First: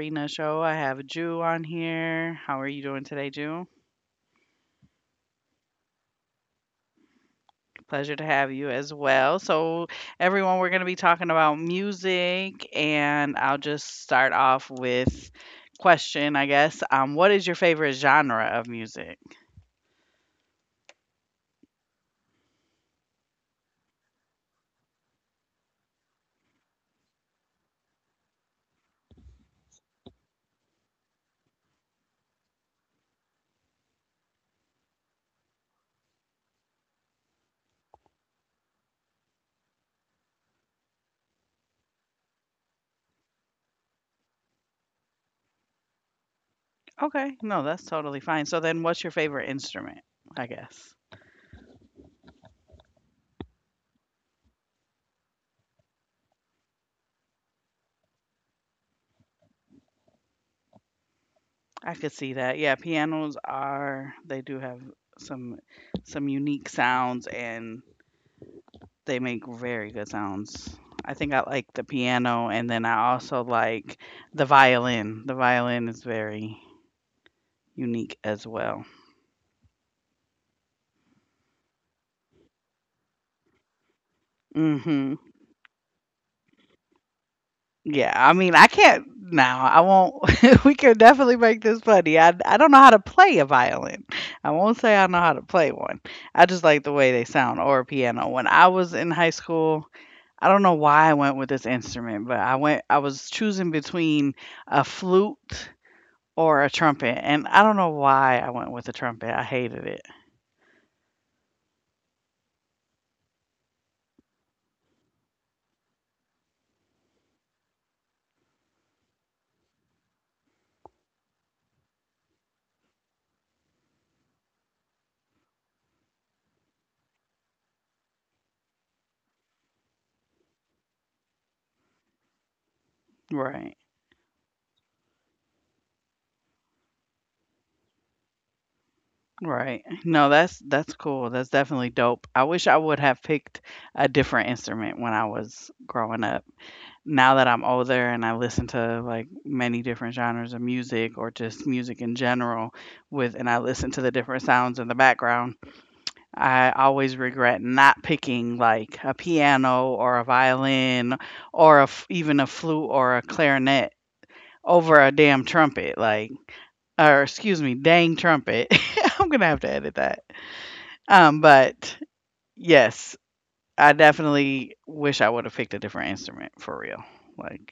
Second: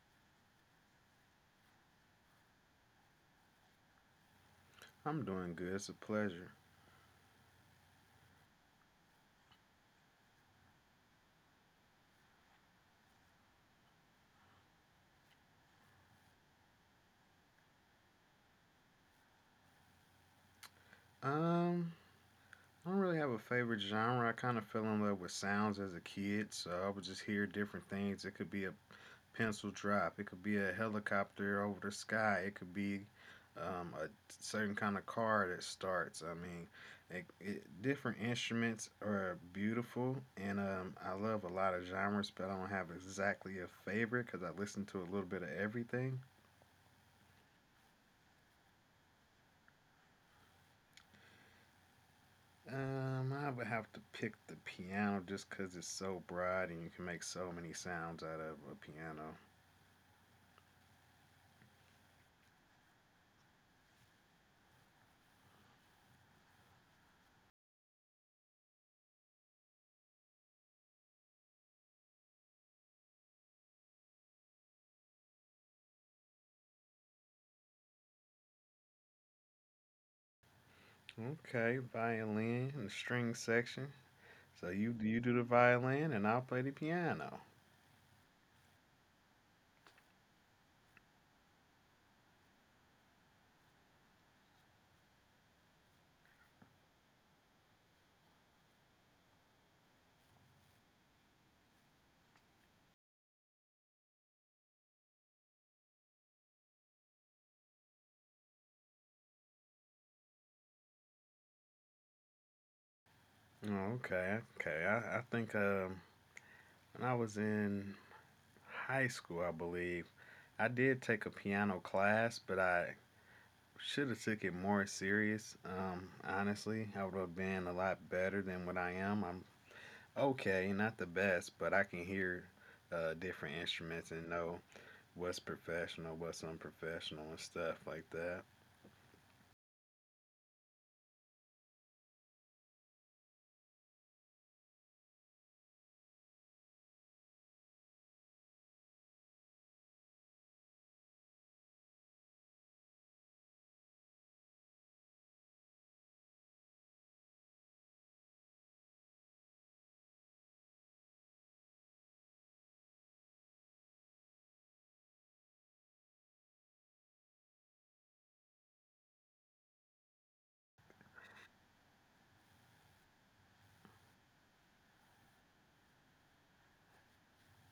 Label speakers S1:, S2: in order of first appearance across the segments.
S1: Arena Show. I have Jew on here. How are you doing today, Jew?
S2: I'm doing good. It's a pleasure.
S1: Pleasure to have you as well. So, everyone, we're going to be talking about music, and I'll just start off with question, I guess. What is your favorite genre of music?
S2: Um, I don't really have a favorite genre. I kind of fell in love with sounds as a kid, so I would just hear different things. It could be a pencil drop, it could be a helicopter over the sky, it could be a certain kind of car that starts. I mean, different instruments are beautiful, and I love a lot of genres, but I don't have exactly a favorite because I listen to a little bit of everything.
S1: Okay, no, that's totally fine. So then, what's your favorite instrument? I guess
S2: I would have to pick the piano just because it's so broad and you can make so many sounds out of a piano.
S1: I could see that. Yeah, pianos are, they do have some some unique sounds, and they make very good sounds. I think I like the piano, and then I also like the violin. The violin is very unique as well.
S2: Okay, violin and string section. So you do
S1: Mhm.
S2: the violin and I'll play the piano.
S1: Yeah, I mean, I can't now. I won't we can definitely make this funny. I don't know how to play a violin. I won't say I know how to play one. I just like the way they sound, or a piano. When I was in high school, I don't know why I went with this instrument, but I was choosing between a flute or a trumpet, and I don't know why I went with the trumpet. I hated it.
S2: Okay, okay. I think when I was in high school, I believe I did take a piano class, but I should have took it more serious. Honestly, I would have been a lot better than what I am. I'm okay, not the best, but I can hear different
S1: Right,
S2: instruments and know what's professional, what's unprofessional, and stuff like that.
S1: right. No, that's cool, that's definitely dope. I wish I would have picked a different instrument when I was growing up. Now that I'm older and I listen to, like, many different genres of music, or just music in general, with and I listen to the different sounds in the background, I always regret not picking, like, a piano or a violin, or a f even a flute or a clarinet over a damn trumpet, like, or excuse me, dang trumpet. I'm gonna have to edit that. But yes, I definitely wish I would have picked a different instrument for real. Like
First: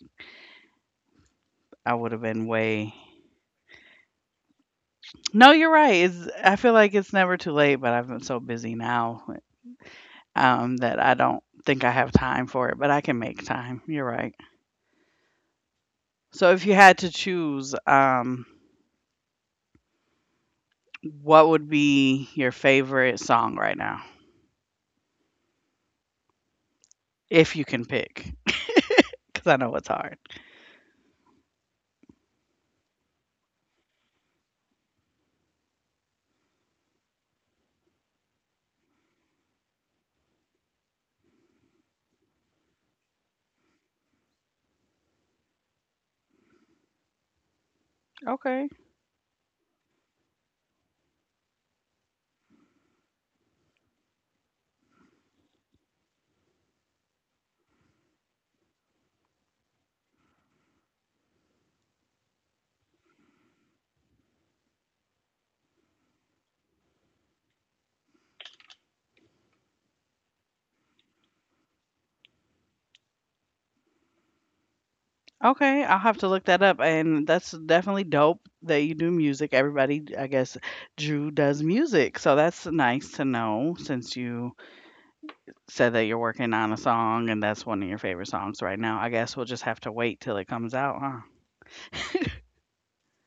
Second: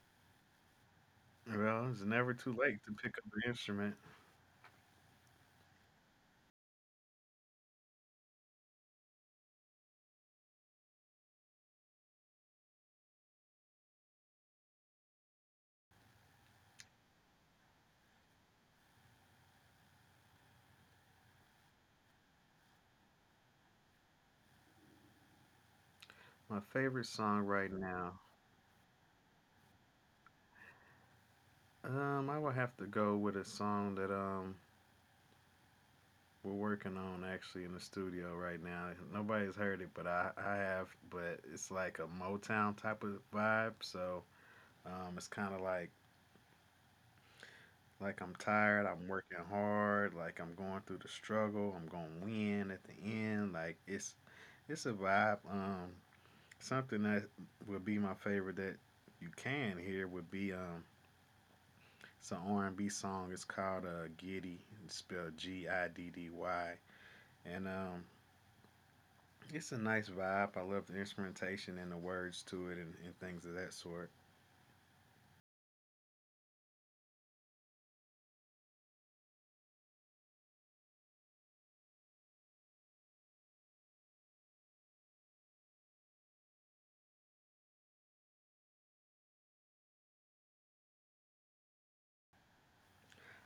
S2: Well,
S1: I
S2: it's
S1: would have
S2: never
S1: been
S2: too late to
S1: way.
S2: pick up an instrument.
S1: No, you're right. It's I feel like it's never too late, but I've been so busy now that I don't think I have time for it. But I can make time. You're right. So if you had to choose, what would be your favorite song right now,
S2: My favorite song
S1: if you
S2: right
S1: can
S2: now,
S1: pick? Because I know it's hard.
S2: I would have to go with a song that we're working on actually in the studio right now. Nobody's heard it, but I have. But it's like a Motown type of vibe, so it's kind of like I'm
S1: Okay.
S2: tired, I'm working hard, like I'm going through the struggle, I'm gonna win at the end. Like it's a vibe. Something that would be my favorite that you can hear would be it's an R and B song. It's called Giddy. It's spelled Giddy. And it's a nice vibe. I love the instrumentation and the words to it and things of that sort.
S1: Okay, I'll have to look that up. And that's definitely dope that you do music. Everybody, I guess, Drew does music. So that's nice to know, since you said that you're working on a song and that's one of your favorite songs right now. I guess we'll just have to wait till it comes out, huh?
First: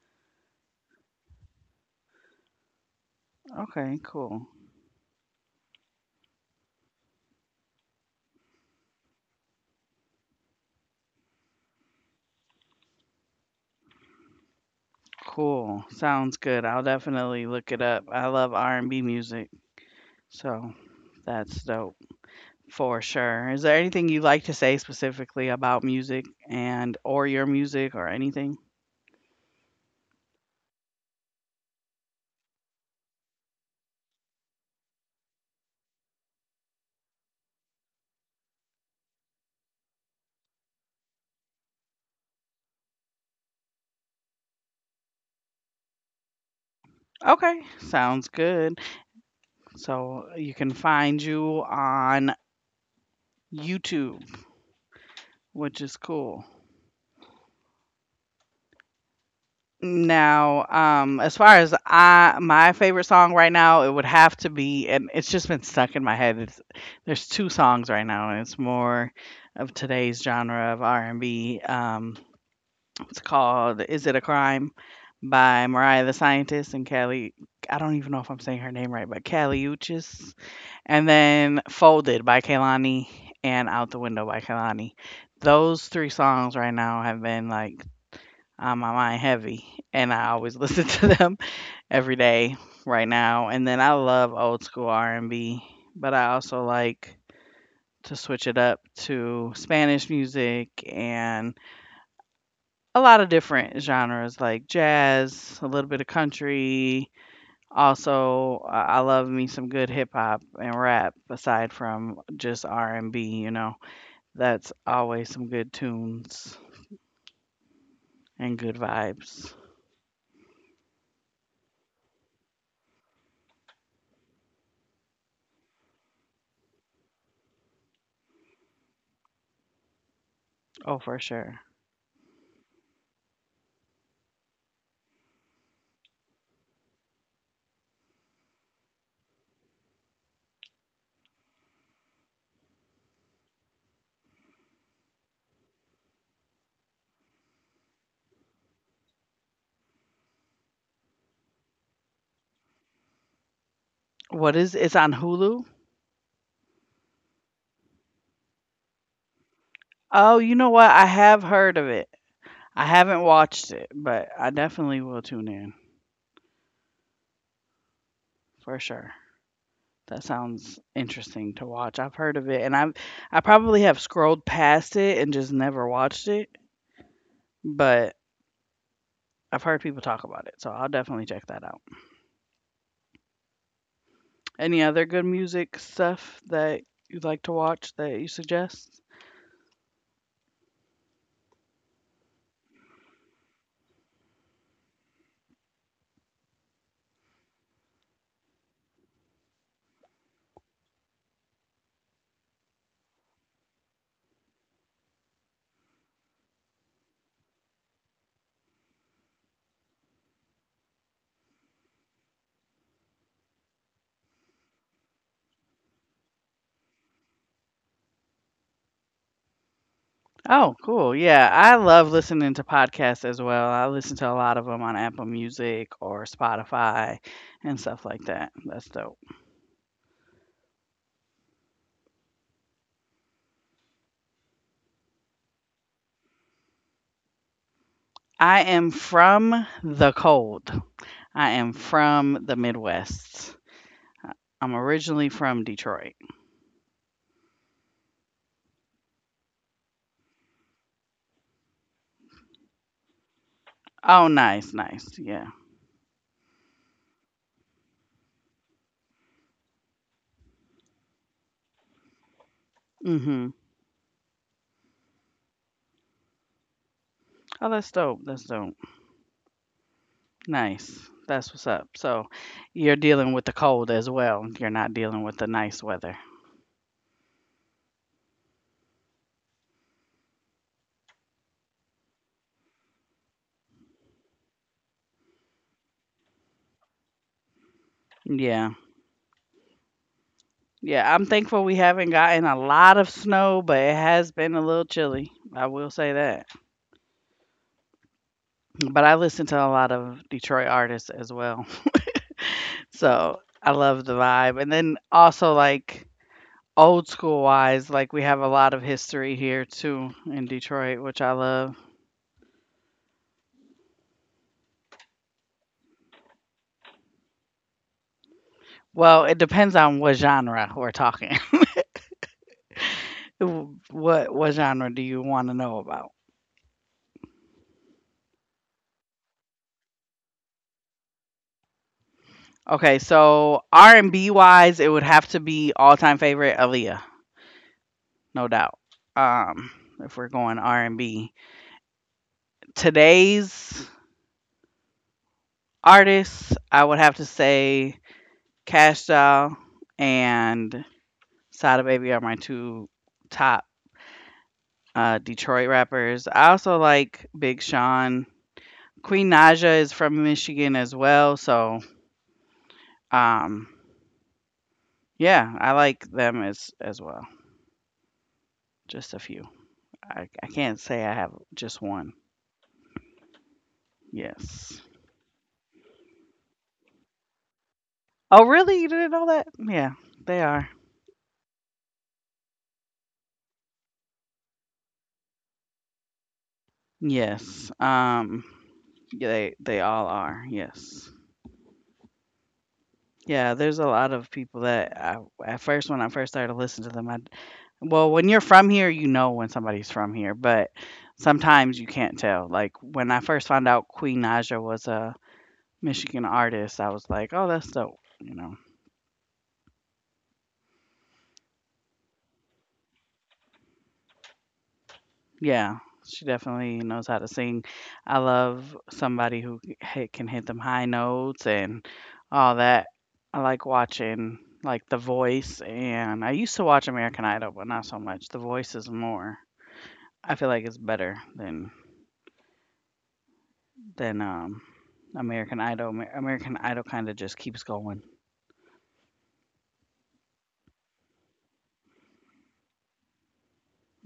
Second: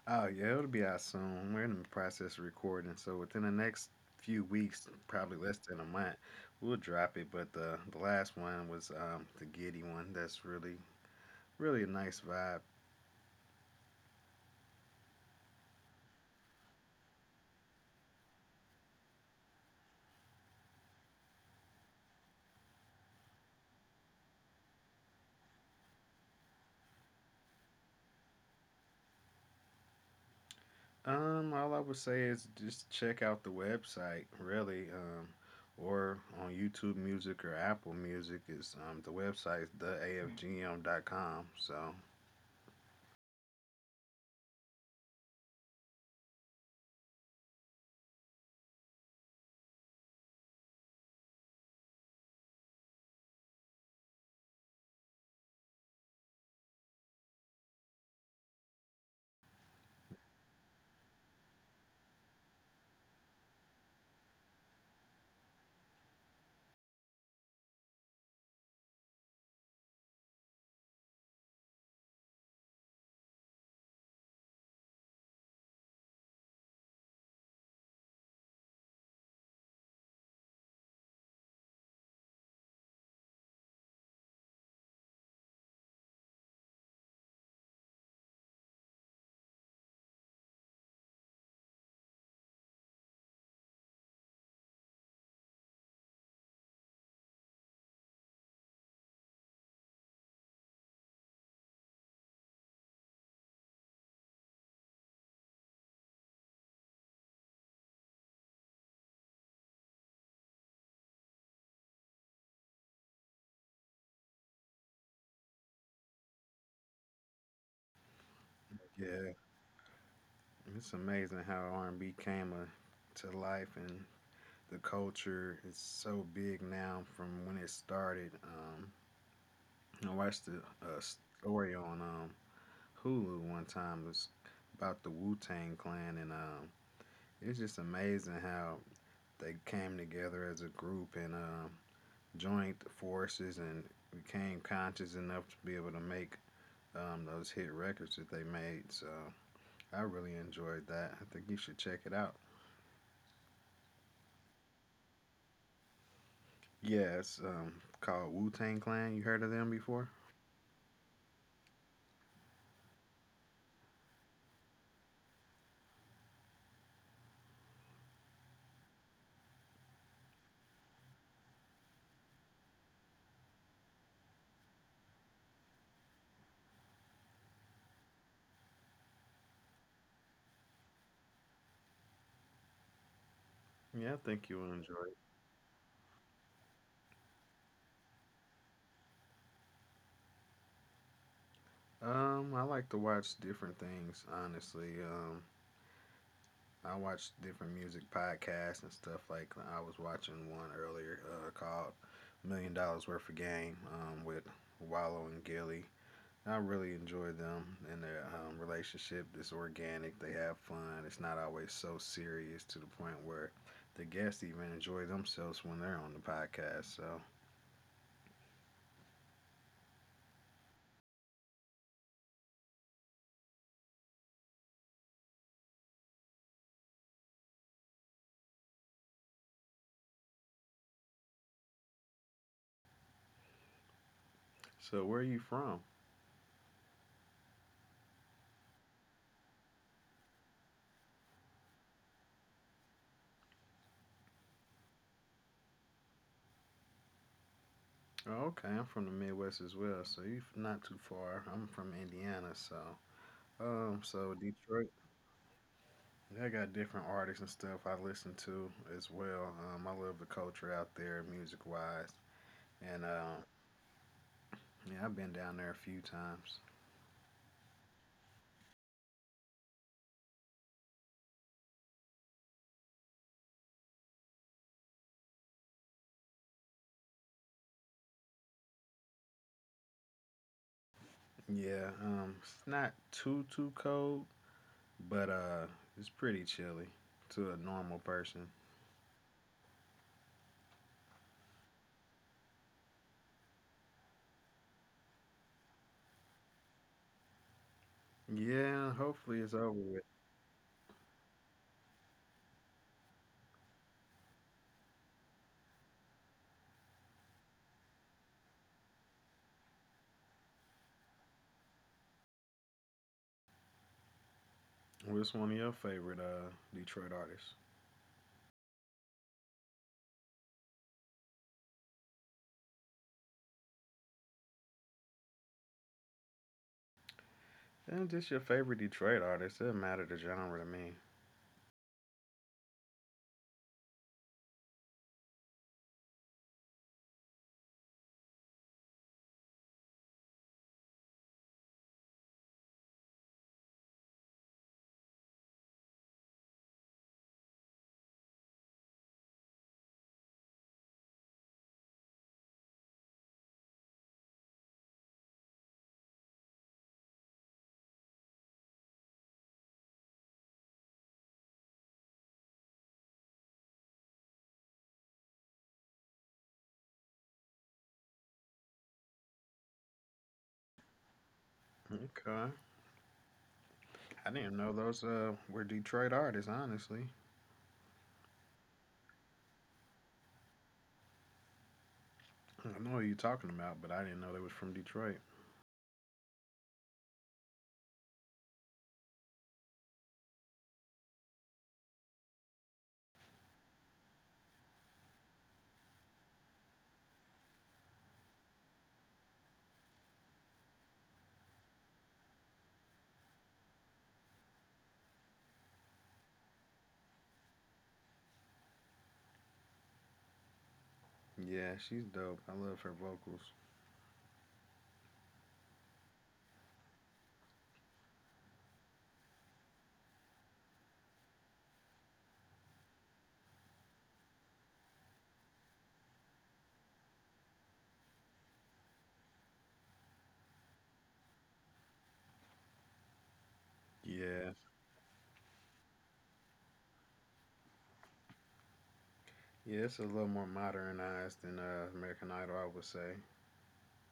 S2: Oh yeah, it'll be out soon. We're in the process of recording, so within the next
S1: Okay.
S2: few
S1: Cool.
S2: weeks, probably less than a month, we'll drop it. But the last one was the Giddy one. That's really a nice vibe.
S1: Cool, sounds good. I'll definitely look it up. I love R&B music. So that's dope for sure. Is there anything you'd like to say specifically about music and or your music or anything?
S2: All I would say is just check out the website, really. Or on YouTube Music or Apple Music is the website is theafgm.com. So
S1: Okay, sounds good. So you can find you on YouTube, which is cool. Now, as far as I my favorite song right now, it would have to be, and it's just been stuck in my head. There's two songs right now, and it's more of today's genre of R&B. It's called "Is It a Crime" by Mariah the Scientist and Callie. I don't even know if I'm saying her name right, but Callie Uchis, and then Folded by Kehlani, and Out the Window by Kehlani. Those 3 songs right now have been, like, on my mind heavy, and I always listen to them every day right now. And then I love old school R&B, but I also like to switch it up to Spanish music and a lot of different genres, like jazz, a little bit of country. Also, I love me some good hip hop and rap aside from just R&B. That's always some good tunes and good
S2: yeah,
S1: vibes.
S2: it's amazing how R and B came to life and the culture is so big now from when it started. I watched
S1: Oh,
S2: a
S1: for sure.
S2: story on Hulu one time it was about the Wu Tang Clan, and it's just amazing how they came together as a group and joined forces and became conscious enough to be able to make those hit records that they made. So I really enjoyed that. I think you should check it out.
S1: What is It's on Hulu?
S2: Yeah, it's called Wu Tang Clan. You heard of them before?
S1: Oh, you know what? I have heard of it. I haven't watched it, but I definitely will tune in for sure. That sounds interesting to watch. I've heard of it, and I probably have scrolled past it and just never watched it, but I've heard people talk about it, so I'll definitely check that out.
S2: Yeah, I think you
S1: Any
S2: will
S1: other good
S2: enjoy.
S1: music stuff that you'd like to watch that you suggest?
S2: I like to watch different things, honestly. I watch different music podcasts and stuff. Like I was watching one earlier called Million Dollars Worth of Game with Wallow and Gilly. I really enjoy them and their relationship. It's organic. They have fun. It's not always so serious to the point where the guests even enjoy themselves when they're on the podcast. So,
S1: Oh, cool. Yeah, I love listening to podcasts as well. I listen to a lot of them on Apple Music or Spotify and stuff like that. That's dope.
S2: so where are you from?
S1: I am from the cold. I am from the Midwest. I am originally from Detroit.
S2: Oh, okay, I'm from the Midwest as well, so you're not too far. I'm from Indiana, so so
S1: Oh, nice,
S2: Detroit,
S1: nice. Yeah.
S2: they got different artists and stuff I listen to as well. I love the culture out there, music wise, and
S1: Mhm.
S2: yeah, I've been down there a few times.
S1: Oh, that's dope. That's dope. Nice. That's what's up. So you're dealing with the cold as well. You're not dealing with the nice weather.
S2: Yeah, it's not too cold, but it's pretty chilly to a normal person.
S1: Yeah. Yeah, I'm thankful we haven't gotten a lot of snow, but it has been a little chilly. I will say that.
S2: Yeah, hopefully
S1: But I
S2: it's over
S1: listen to
S2: with.
S1: a lot of Detroit artists as well. So I love the vibe. And then also, like, old school wise, like, we have a lot of history here too in Detroit, which I love.
S2: What's one of your favorite Detroit artists?
S1: Well, it depends on what genre we're talking. What genre do you want to know about?
S2: And just your favorite Detroit artist. It doesn't matter the genre to me.
S1: Okay, so R&B wise, it would have to be, all time favorite, Aaliyah, no doubt. Um, if we're going R&B, today's artists, I would have to say Cash Doll and Sada Baby are my two top Detroit rappers. I also like Big Sean. Queen Naja is from Michigan as well, so um, yeah, I like them as well. Just a few. I can't say I have just one.
S2: Okay. I didn't know
S1: Yes.
S2: those were Detroit artists, honestly.
S1: Oh, really? You didn't know that? Yeah, they are.
S2: I know who you're talking about, but I didn't know they was from Detroit.
S1: Yes. Yeah, they all are. Yes. Yeah, there's a lot of people that at first when I first started listening to them, I well, when you're from here, you know when somebody's from here, but sometimes you can't tell. Like when I first found out Queen Naja was a Michigan artist, I was like, "Oh, that's dope."
S2: Yeah, she's dope. I love her vocals.
S1: Yeah, she definitely knows how to sing. I love somebody who can hit them high notes and all that. I like watching like The Voice, and I used to watch American Idol, but not so much. The Voice is more. I feel like it's better than than
S2: Yeah.
S1: um American Idol. American Idol kind of just keeps going.
S2: Yeah, it's a little more modernized than American Idol, I would say.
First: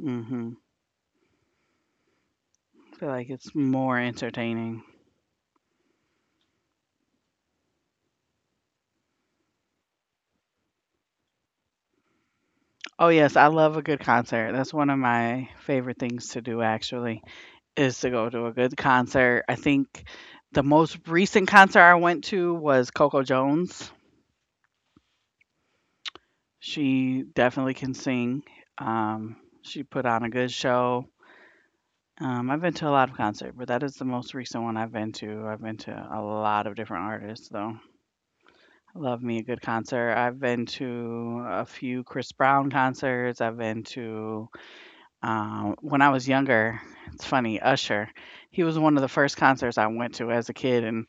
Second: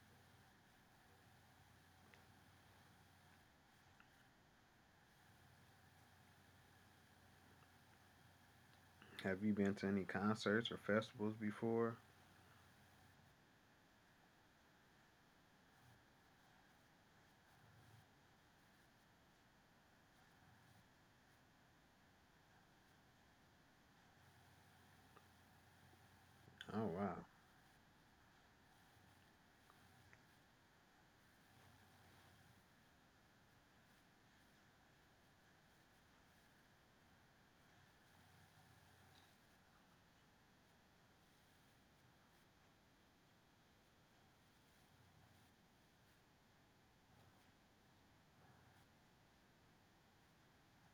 S1: Hmm. I feel like it's more entertaining.
S2: Have you been to any concerts or festivals before?
S1: Oh yes, I love a good concert. That's one of my favorite things to do, actually. Is to go to a good concert. I think the most recent concert I went to was Coco Jones.
S2: Oh,
S1: She
S2: wow.
S1: definitely can sing. Um, she put on a good show. I've been to a lot of concerts, but that is the most recent one I've been to. I've been to a lot of different artists, though. Love me a good concert. I've been to a few Chris Brown concerts. I've been to, when I was younger, it's funny, Usher. He was one of the first concerts I went to as a kid. And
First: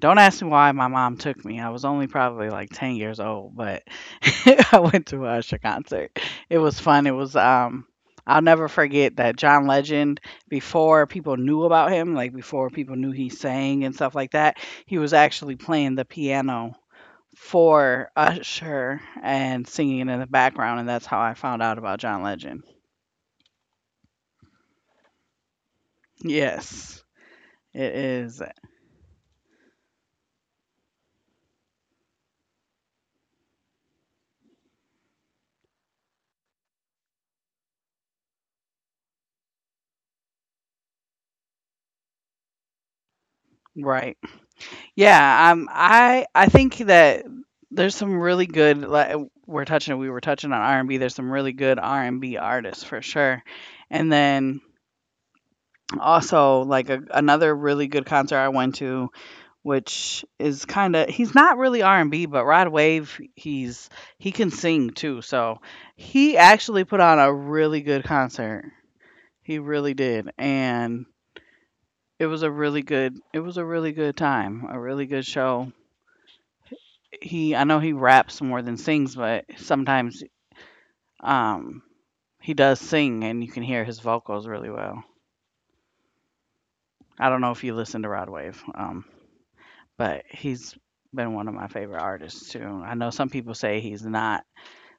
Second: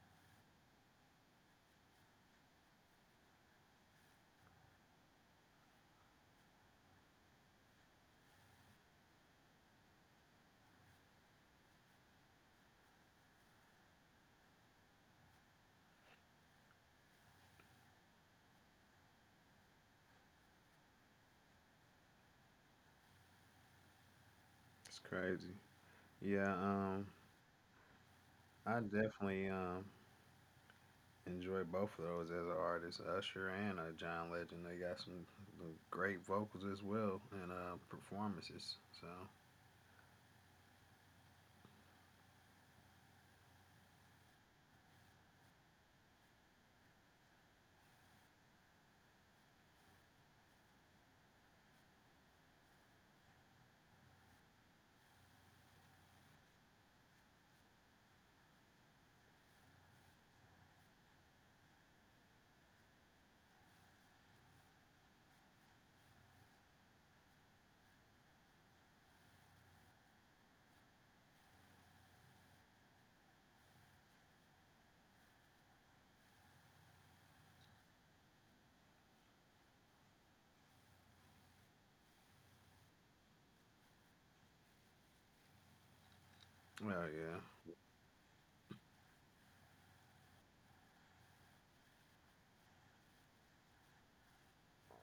S1: don't ask me why my mom took me. I was only probably like 10 years old, but I went to a Usher concert. It was fun. It was I'll never forget that John Legend, before people knew about him, like before people knew he sang and stuff like that, he was actually playing the piano for Usher and singing in the background, and that's how I found out about John Legend.
S2: It's crazy. Yeah,
S1: Yes. It is
S2: I definitely enjoy both of those as an artist, Usher and John Legend. They got some great vocals as well and performances. So,
S1: right. Yeah, I think that there's some really good, like, we were touching on R&B. There's some really good R&B artists for sure. And then also, another really good concert I went to, which is kind of, he's not really R&B, but Rod Wave, he can sing too. So he actually put on a really good concert. He really did. And it was a really good time, a really good show. He I know he raps more than sings, but sometimes, um, he does sing and you can hear his vocals really well. I don't know
S2: oh
S1: if you listen to Rodwave, but he's been one of my favorite artists too. I know some people say he's not.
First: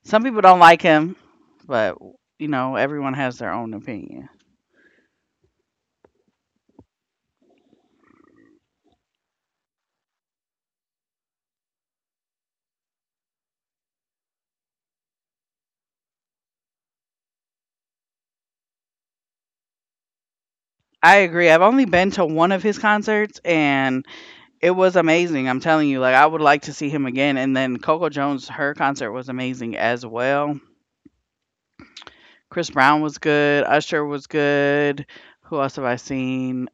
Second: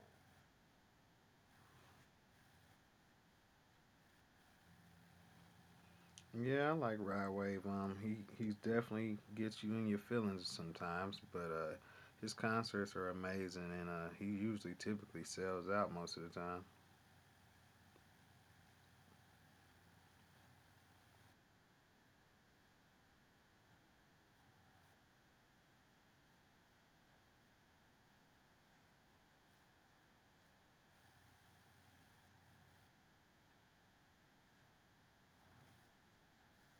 S1: Some people don't like him, but everyone has their own opinion.
S2: yeah, yeah, I like Rod Wave. He definitely gets you in your feelings sometimes, but his concerts are amazing, and he usually typically sells out most of the time.
S1: I agree. I've only been to one of his concerts and it was amazing. I'm telling you, like, I would like to see him again. And then Coco Jones, her concert was amazing as well. Chris Brown was good, Usher was good. Who else have I seen?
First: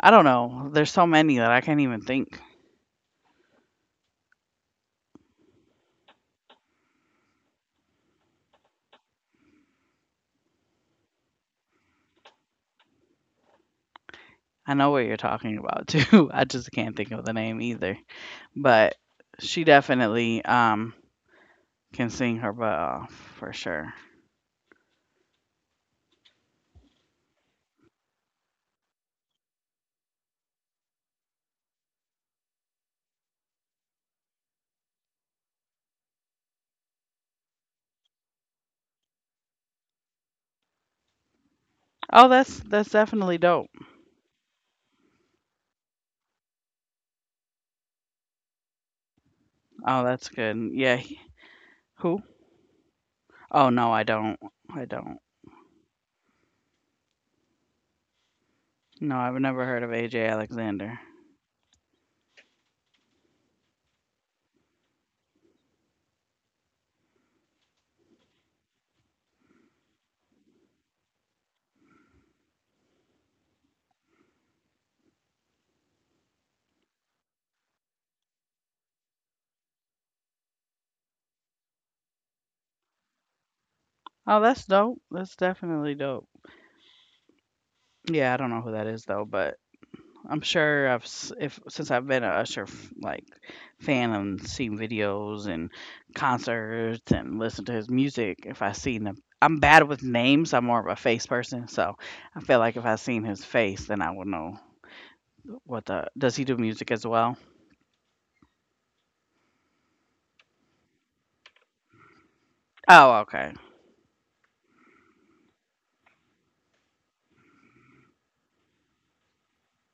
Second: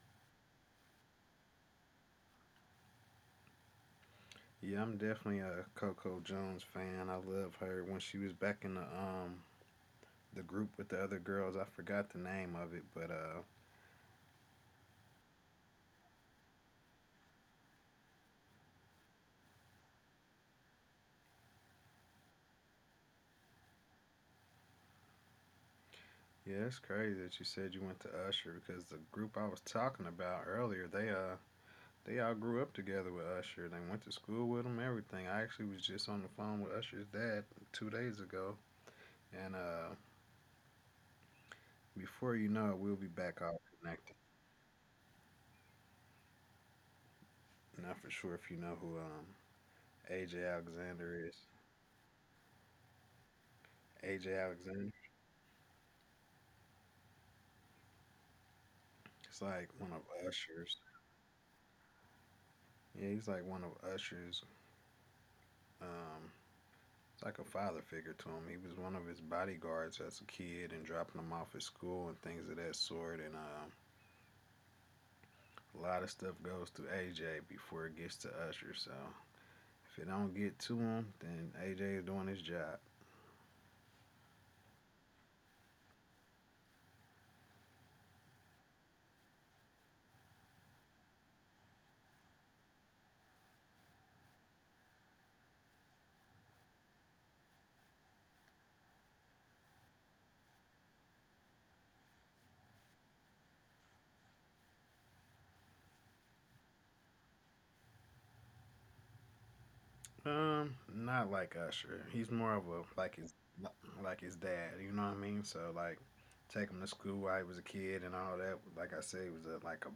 S1: I don't know. There's so many that I can't even think.
S2: Yeah, I'm definitely a Coco Jones fan. I love her when she was back in the group with the other girls. I forgot the name of it, but
S1: I know what you're talking about too. I just can't think of the name either. But she definitely can sing her butt off for sure.
S2: yeah, it's crazy that you said you went to Usher because the group I was talking about earlier, they all grew up together with Usher. They went to school with him, everything. I actually was just on the phone with Usher's dad two days ago, and before you know it, we'll be
S1: Oh, that's
S2: back all
S1: that's
S2: connected.
S1: definitely dope.
S2: Not for sure if you know who AJ
S1: Oh, that's
S2: Alexander is.
S1: good. Yeah. Who?
S2: AJ
S1: Oh no, I
S2: Alexander,
S1: don't. I don't.
S2: it's like
S1: No,
S2: one of
S1: I've never heard of
S2: Usher's.
S1: AJ Alexander.
S2: Yeah, he's like one of Usher's um it's like a father figure to him. He was one of his bodyguards as a kid and dropping him off at school and things of that sort. And a lot of stuff goes to AJ before it gets to Usher. So if it don't get to him, then AJ is doing his job.
S1: Oh, that's dope. That's definitely dope. Yeah, I don't know who that is though, but I'm sure if since I've been a Usher fan and seen videos and concerts and listened to his music, if I seen him, I'm bad with names. I'm more of a face person, so I feel like if I seen his face, then I would know what the does he do music as well?
S2: Not like Usher. He's more of a
S1: Oh, okay.
S2: like his dad. You know what I mean? So like, take him to school while he was a kid and all that. Like I said, he was like a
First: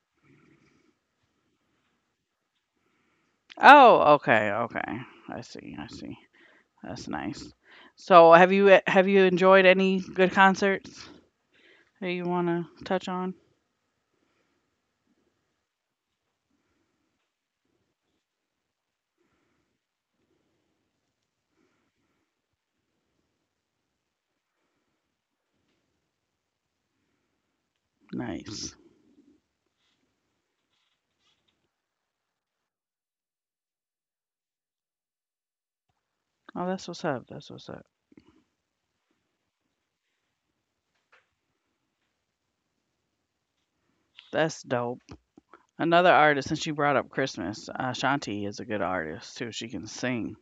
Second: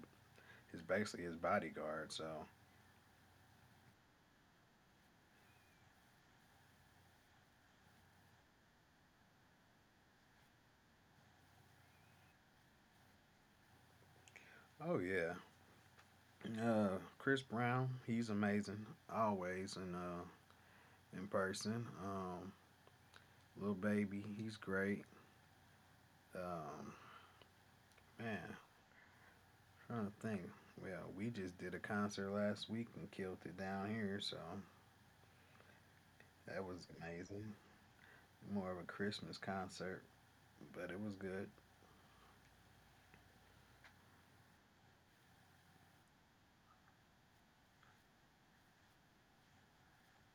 S2: he's basically his bodyguard. So
S1: Oh, okay, okay. I see. I see. That's nice. So have you enjoyed any good concerts that you want to touch on?
S2: oh yeah, uh, Chris Brown, he's amazing always, and in person. Little baby, he's great. Um, man,
S1: Nice.
S2: trying to think. Well, we just did a concert last week and killed it down here, so
S1: Oh,
S2: that
S1: that's
S2: was
S1: what's up. That's
S2: amazing.
S1: what's up.
S2: More of a Christmas concert, but it was good.
S1: That's dope. Another artist, since you brought up Christmas, Shanti is a good artist too. She can sing.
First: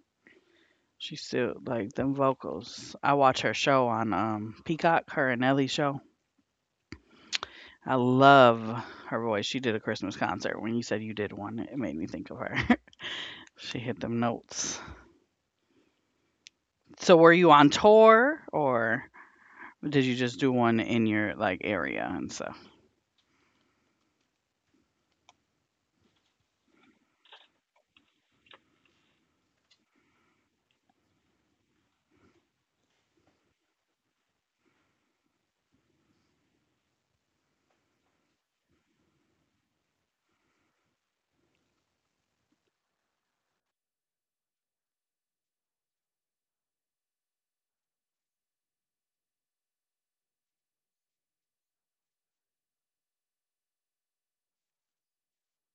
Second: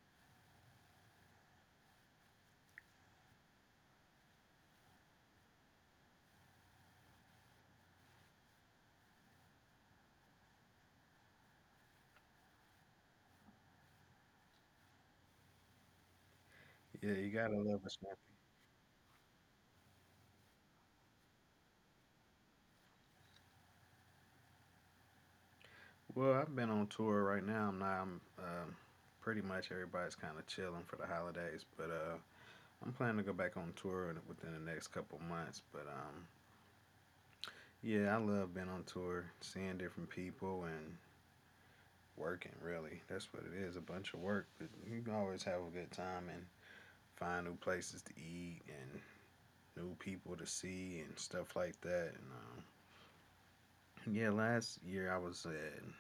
S1: She still like them vocals. I watch her show on Peacock, her and Nelly show. I love her voice. She did a Christmas concert. When you said you did one, it made me think of her. She hit them notes.
S2: Yeah,
S1: So were
S2: you
S1: you
S2: gotta
S1: on
S2: love a Snoopy.
S1: tour or did you just do one in your like area and stuff?
S2: Well, I've been on tour right now. I'm not. I'm pretty much everybody's kind of chilling for the holidays, but I'm planning to go back on tour within the next couple months. But yeah, I love being on tour, seeing different people and working really. That's what it is, a bunch of work, but you can always have a good time and find new places to eat and new people to see and stuff like that. And yeah, last year I was in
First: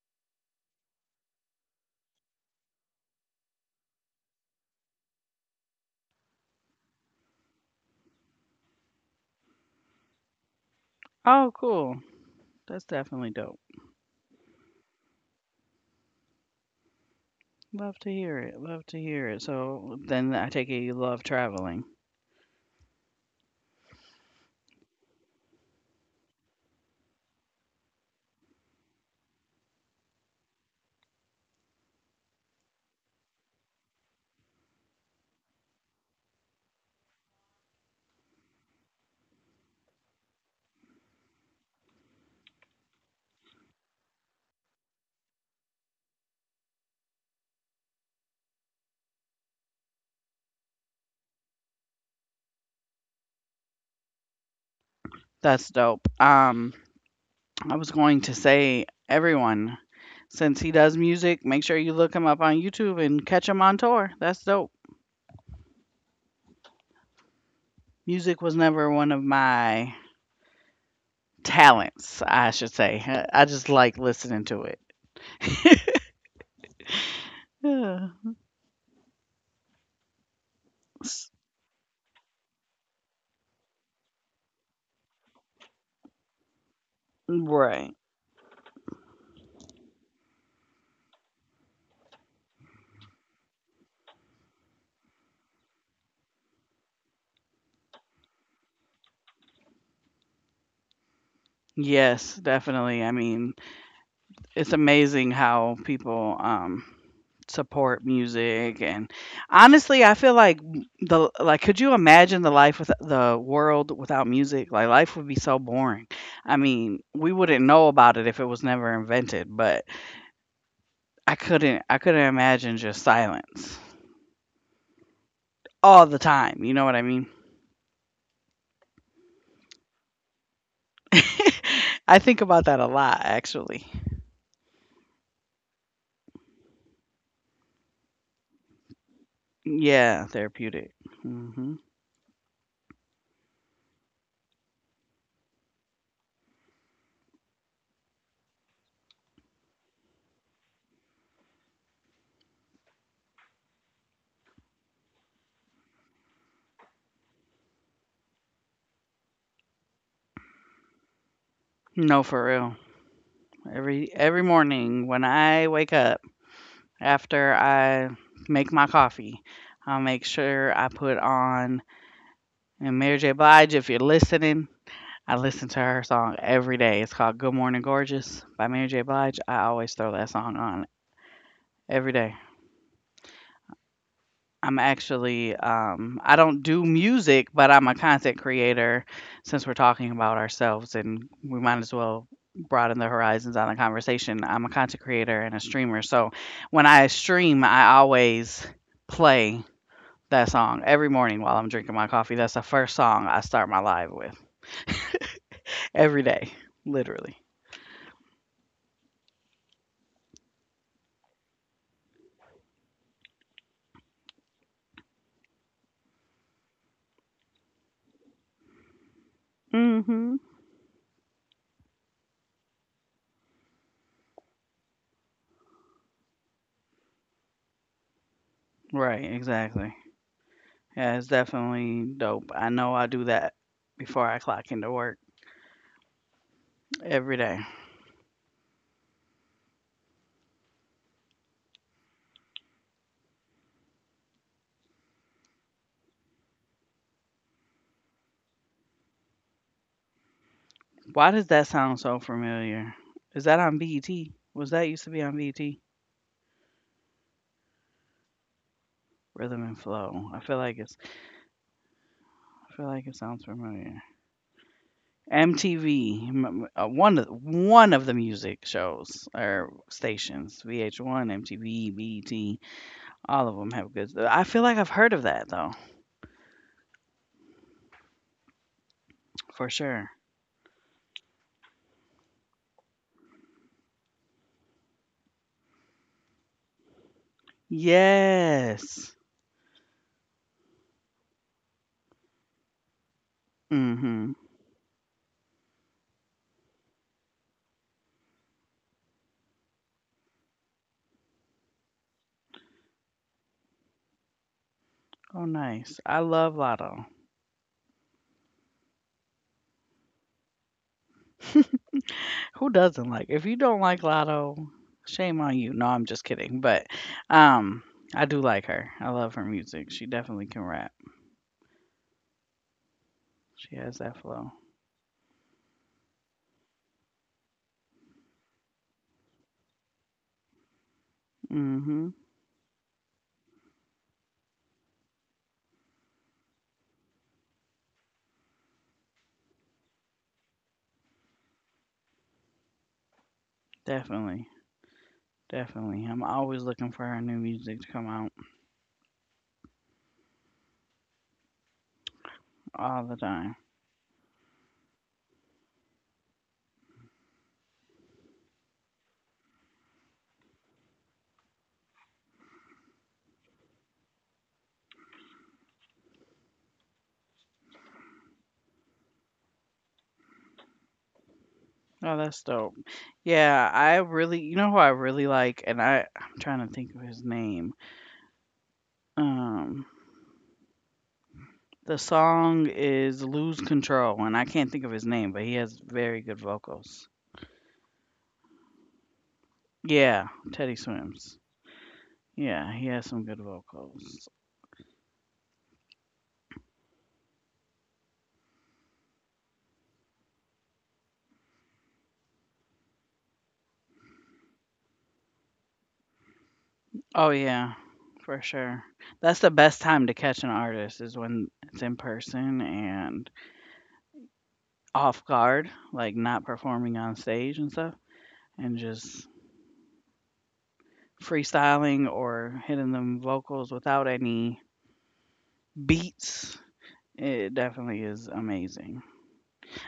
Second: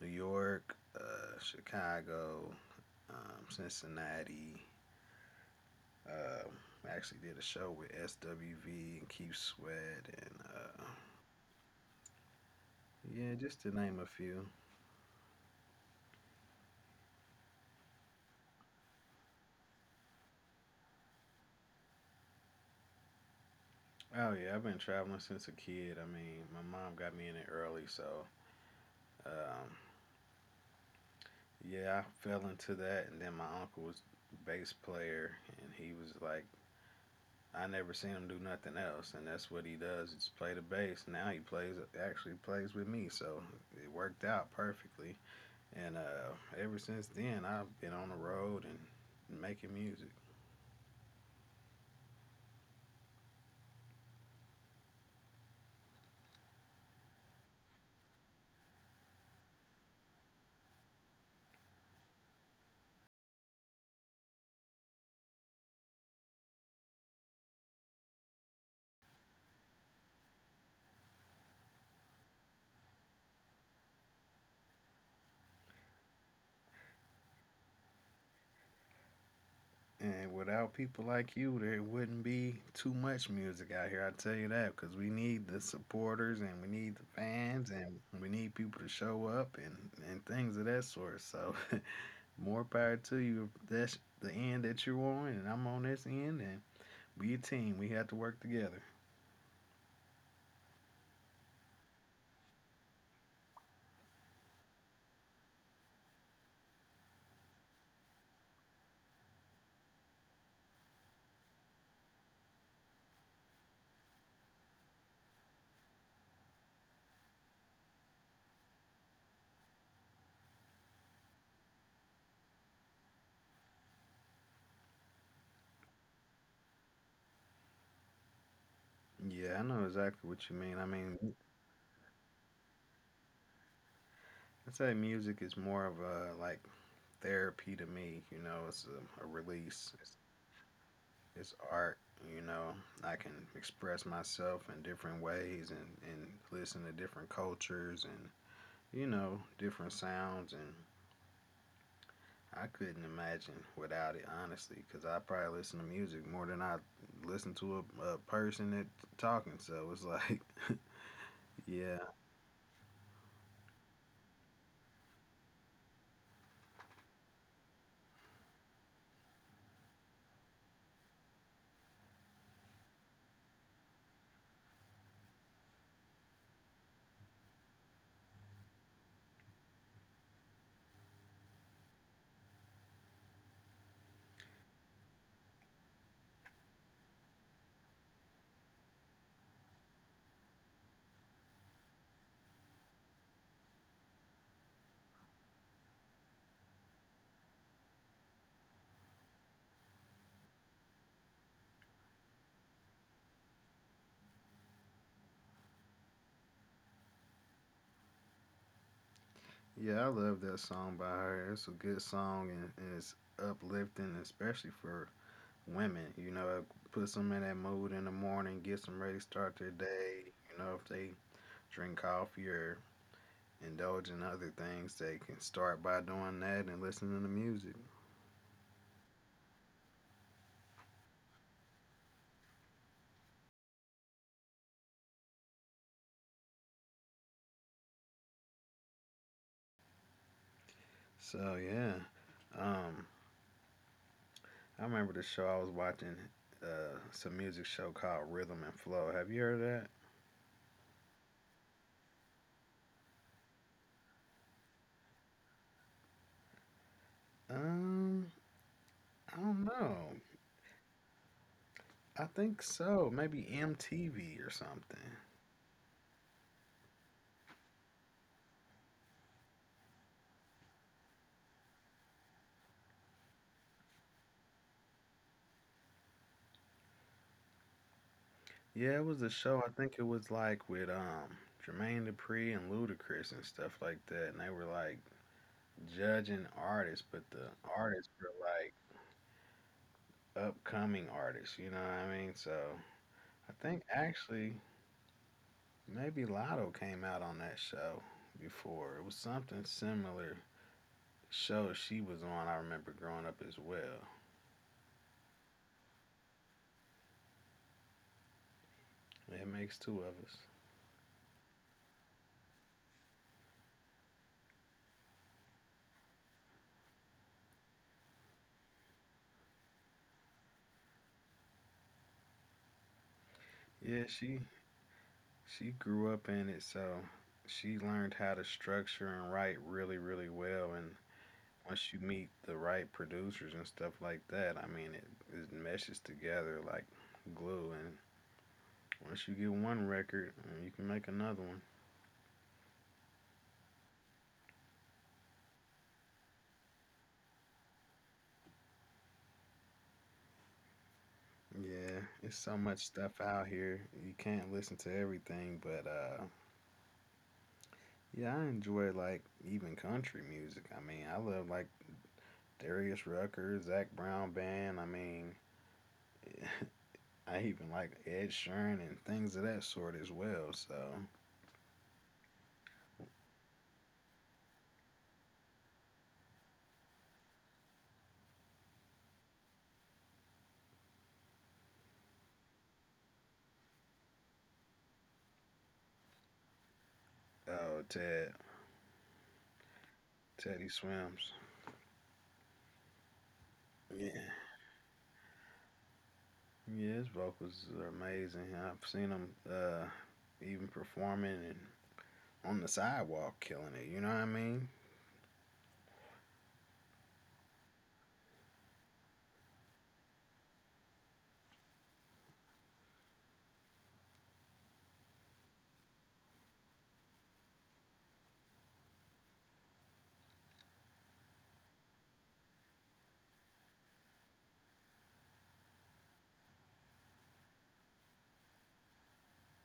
S2: New York, Chicago, Cincinnati. Um, I actually did a show with SWV and Keith Sweat and
S1: Oh, cool. That's
S2: yeah,
S1: definitely
S2: just
S1: dope.
S2: to name a few.
S1: Love to hear it. Love to hear it. So then I take it you love traveling.
S2: Oh yeah, I've been traveling since a kid. I mean, my mom got me in it early, so um, yeah, I fell into that. And then my uncle was bass player, and he was like, I never seen him do nothing else, and that's what he does. Just play the bass. Now actually plays with me, so it worked out perfectly. And ever since then, I've been on the road and making music.
S1: That's dope. I was going to say, everyone, since he does music, make sure you look him up on YouTube and catch him on tour. That's dope. Music was never one of my talents, I should say. I just like listening to it. Yeah.
S2: And without people
S1: S-
S2: like you, there wouldn't be too much music out here. I tell you that because we need the supporters and we need the fans
S1: Right.
S2: and we need people to show up and things of that sort. So, more power to you. If that's the end that you're on, and I'm on this end, and we a team. We have to work together.
S1: Yes, definitely. I mean, it's amazing how people support music and honestly I feel like the like could you imagine the life with the world without music? Like life would be so boring. I mean, we wouldn't know about it if it was never invented, but I couldn't imagine just silence all the time, you know what I mean?
S2: Yeah, I know exactly what you mean. I mean, I
S1: I think about that a lot actually.
S2: say music is more of a like therapy to me. You know, it's a release.
S1: Yeah, therapeutic.
S2: It's
S1: Hmm.
S2: art, you know, I can express myself in different ways and listen to different cultures and, you know, different sounds and I couldn't imagine without it, honestly, because I probably listen to music more than I listen to a person that talking, so it's like yeah.
S1: No, for real. Every morning when I wake up, after I make my coffee, I'll make sure I put on, and Mary J. Blige, if you're listening, I listen to her song every day. It's called Good Morning Gorgeous by Mary J. Blige. I always throw that song on every day. I'm actually, I don't do music, but I'm a content creator. Since we're talking about ourselves and we might as well broaden the horizons on the conversation, I'm a content creator and a streamer. So when I stream, I always play that song every morning while I'm drinking my coffee. That's the first song I start my live with every day, literally.
S2: Yeah, I love that song by her. It's a good song and it's uplifting, especially for women. You know, it puts them in that mood in the morning, gets them ready to start their day.
S1: Mhm.
S2: You know, if they drink coffee or indulge in other things, they can start by doing that and listening to music.
S1: Right, exactly. Yeah, it's definitely dope. I know I do that before I clock into work every day.
S2: So yeah, um, I remember the show I was watching. Some music show called Rhythm and Flow. Have you heard of that?
S1: Why does that sound so familiar? Is that on BET? Was that used to be on BET?
S2: Um, I
S1: Rhythm and
S2: don't
S1: flow.
S2: know.
S1: I feel like it's.
S2: I
S1: I feel
S2: think
S1: like it
S2: so.
S1: sounds
S2: Maybe
S1: familiar.
S2: MTV or something.
S1: MTV, one of the music shows or stations, VH1, MTV, BET. All of them have good st, I feel like I've heard of that though,
S2: Yeah, it was a
S1: for
S2: show. I
S1: sure.
S2: think it was like with Jermaine Dupri and Ludacris and stuff like that. And they were like judging artists, but the artists were like.
S1: Yes.
S2: Upcoming artists, you know what I mean? So I think
S1: Mhm.
S2: actually maybe Lotto came out on that show before. It was something similar show she was on I remember growing up as well.
S1: Oh, nice. I love Lotto.
S2: Yeah, it makes two of us.
S1: Who doesn't? Like if you don't like Lotto, shame on you. No, I'm just kidding, but, um, I do like her. I love her music. She definitely can rap. She has that
S2: Yeah,
S1: flow.
S2: she grew up in it, so she learned how to structure and write really, really well. And
S1: Mhm.
S2: once you meet the right producers and stuff like that, I mean it meshes together like glue, and once you get one record you can make another one.
S1: Definitely, definitely. I'm always looking for her new music to come out
S2: Yeah, it's so
S1: all
S2: much
S1: the
S2: stuff
S1: time.
S2: out here. You can't listen to everything, but yeah, I enjoy like even country music. I mean, I love like Darius Rucker, Zach Brown band. I mean, I even like Ed Sheeran and things of that sort as well. So,
S1: Oh, that's dope. Yeah, I really, you know who I really like, and I'm trying to think of his name. Um, the song is "Lose Control," and I can't think of his name, but he has very good vocals.
S2: oh, Ted,
S1: Yeah, Teddy
S2: Teddy
S1: Swims.
S2: Swims.
S1: Yeah, he has some good vocals.
S2: Yeah, yeah, his vocals are amazing. I've seen him even performing and on the sidewalk killing it. You know what I mean?
S1: Oh yeah, for sure. That's the best time to catch an artist is when it's in person and off guard, like not performing on stage and stuff, and just freestyling or hitting them vocals without any beats. It definitely is amazing.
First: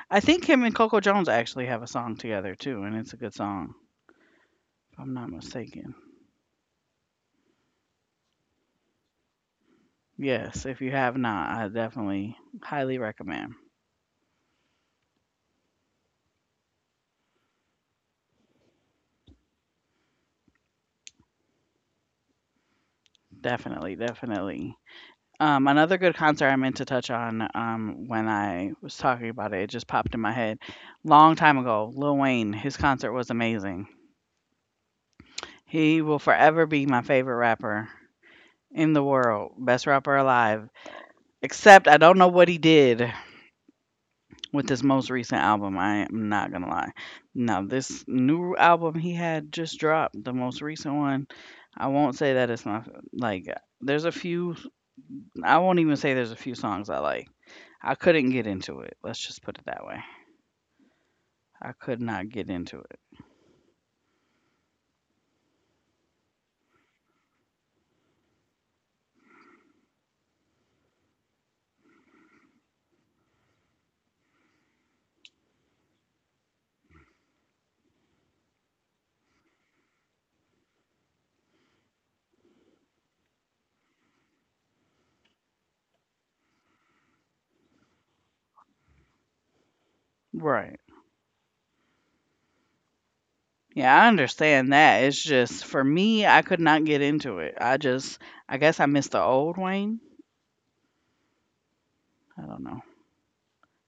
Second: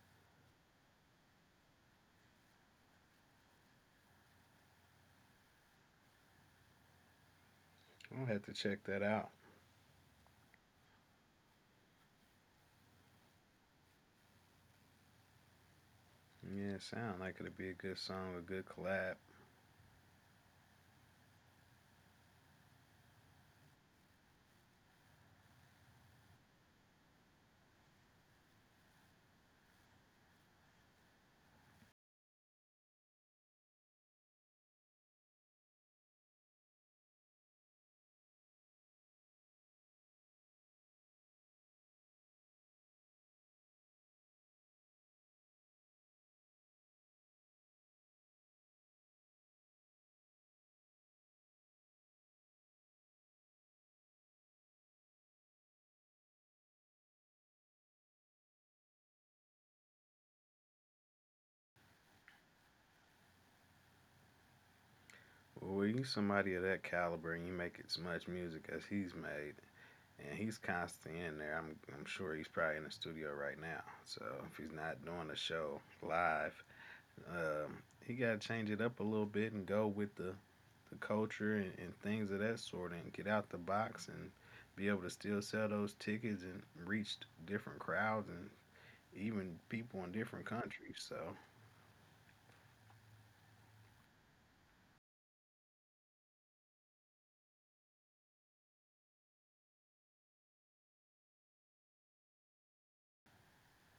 S1: I think him and Coco Jones actually have a song together too, and it's a good song, if I'm not mistaken.
S2: I'll have to check that out.
S1: Yes, if you have not, I definitely highly recommend.
S2: Yeah, it sound like it'd be a good song, a good collab.
S1: Definitely, definitely. Another good concert I meant to touch on when I was talking about it, it just popped in my head. Long time ago, Lil Wayne, his concert was amazing. He will forever be my favorite rapper in the world, best rapper alive. Except I don't know what he did with his most recent album. I am not gonna lie. Now this new album he had just dropped, the most recent one, I won't say that it's not like there's a few. I won't even say there's a few songs I like. I couldn't get into it. Let's just put it that way. I could not get into it.
S2: Well, when you somebody of that caliber and you make as much music as he's made, and he's constantly in there, I'm sure he's probably in the studio right now. So if he's not doing a show live, um, he got to change it up a little bit and go with the culture and, things of that sort, and get out the box and be able to still sell those tickets and reach different crowds and even people in different
S1: Right.
S2: countries. So
S1: Yeah, I understand that. It's just for me, I could not get into it. I just, I guess I miss the old Wayne. I don't know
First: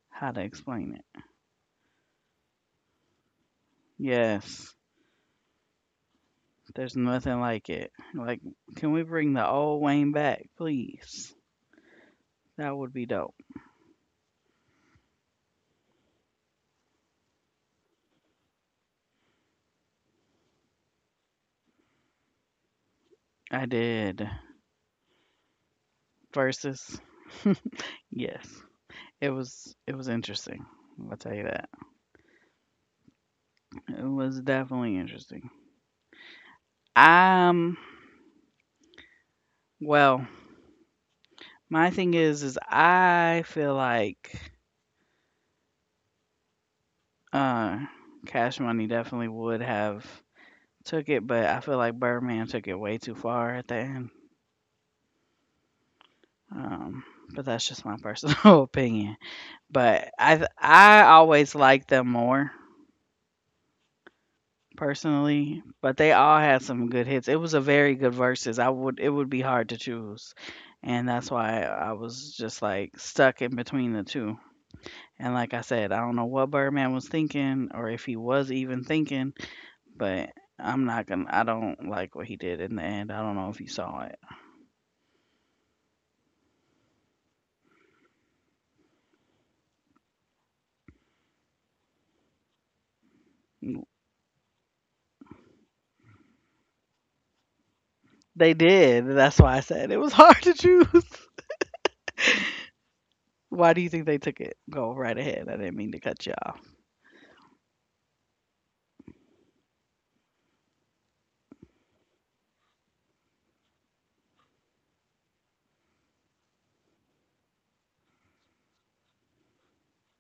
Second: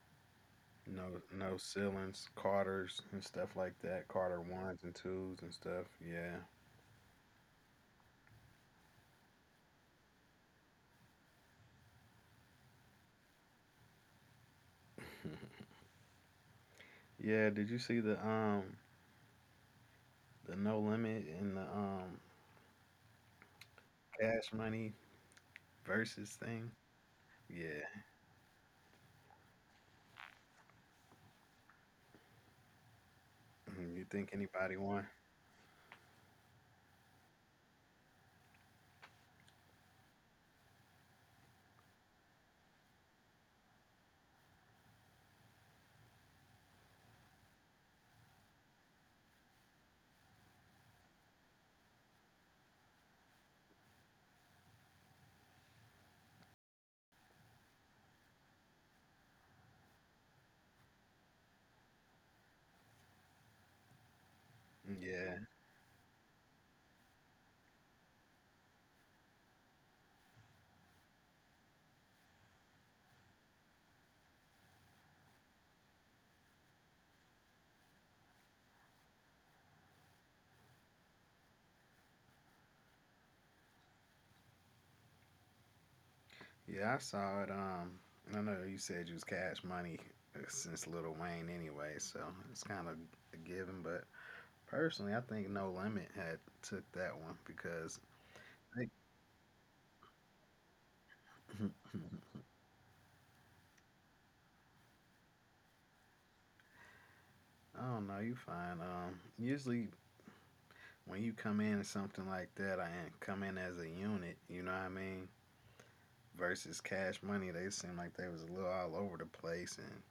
S1: how to explain
S2: no,
S1: it.
S2: No Ceilings, Carters and stuff like that. Carter
S1: Yes.
S2: ones and twos and stuff. Yeah,
S1: There's nothing like it. Like, can we bring the old Wayne back, please? That would be dope.
S2: yeah. Did you see the the No Limit and the
S1: I did
S2: Cash Money versus thing?
S1: versus.
S2: Yeah.
S1: Yes, it was. It was interesting. I'll tell you that.
S2: Mhm. You
S1: It
S2: think
S1: was
S2: anybody
S1: definitely
S2: won?
S1: interesting. Um, well, my thing is I feel like uh, Cash Money definitely would have took it, but I feel like Birdman took it way too far at the end. Um, but that's just my personal opinion. But I always liked them more
S2: Yeah,
S1: personally, but they all had some good hits. It was a very good verses. I would, it would be hard to choose, and that's why I was just like stuck in between the two. And like I said, I don't know what Birdman was thinking or if he was even thinking, but I'm not gonna. I don't like what he did in the end. I don't know if you saw
S2: yeah, I saw it. I know you said you was Cash Money since Little Wayne anyway, so it's kind of a
S1: it.
S2: given. But personally, I think No Limit had took that one because.
S1: They
S2: They,
S1: did. That's why I said it was hard to choose. Why do you think they took it? Go right ahead. I didn't mean to cut you off.
S2: I don't know. You fine? Usually when you come in something like that and come in as a unit, you know what I mean? Versus Cash Money, they seemed like they was a little all over the place, and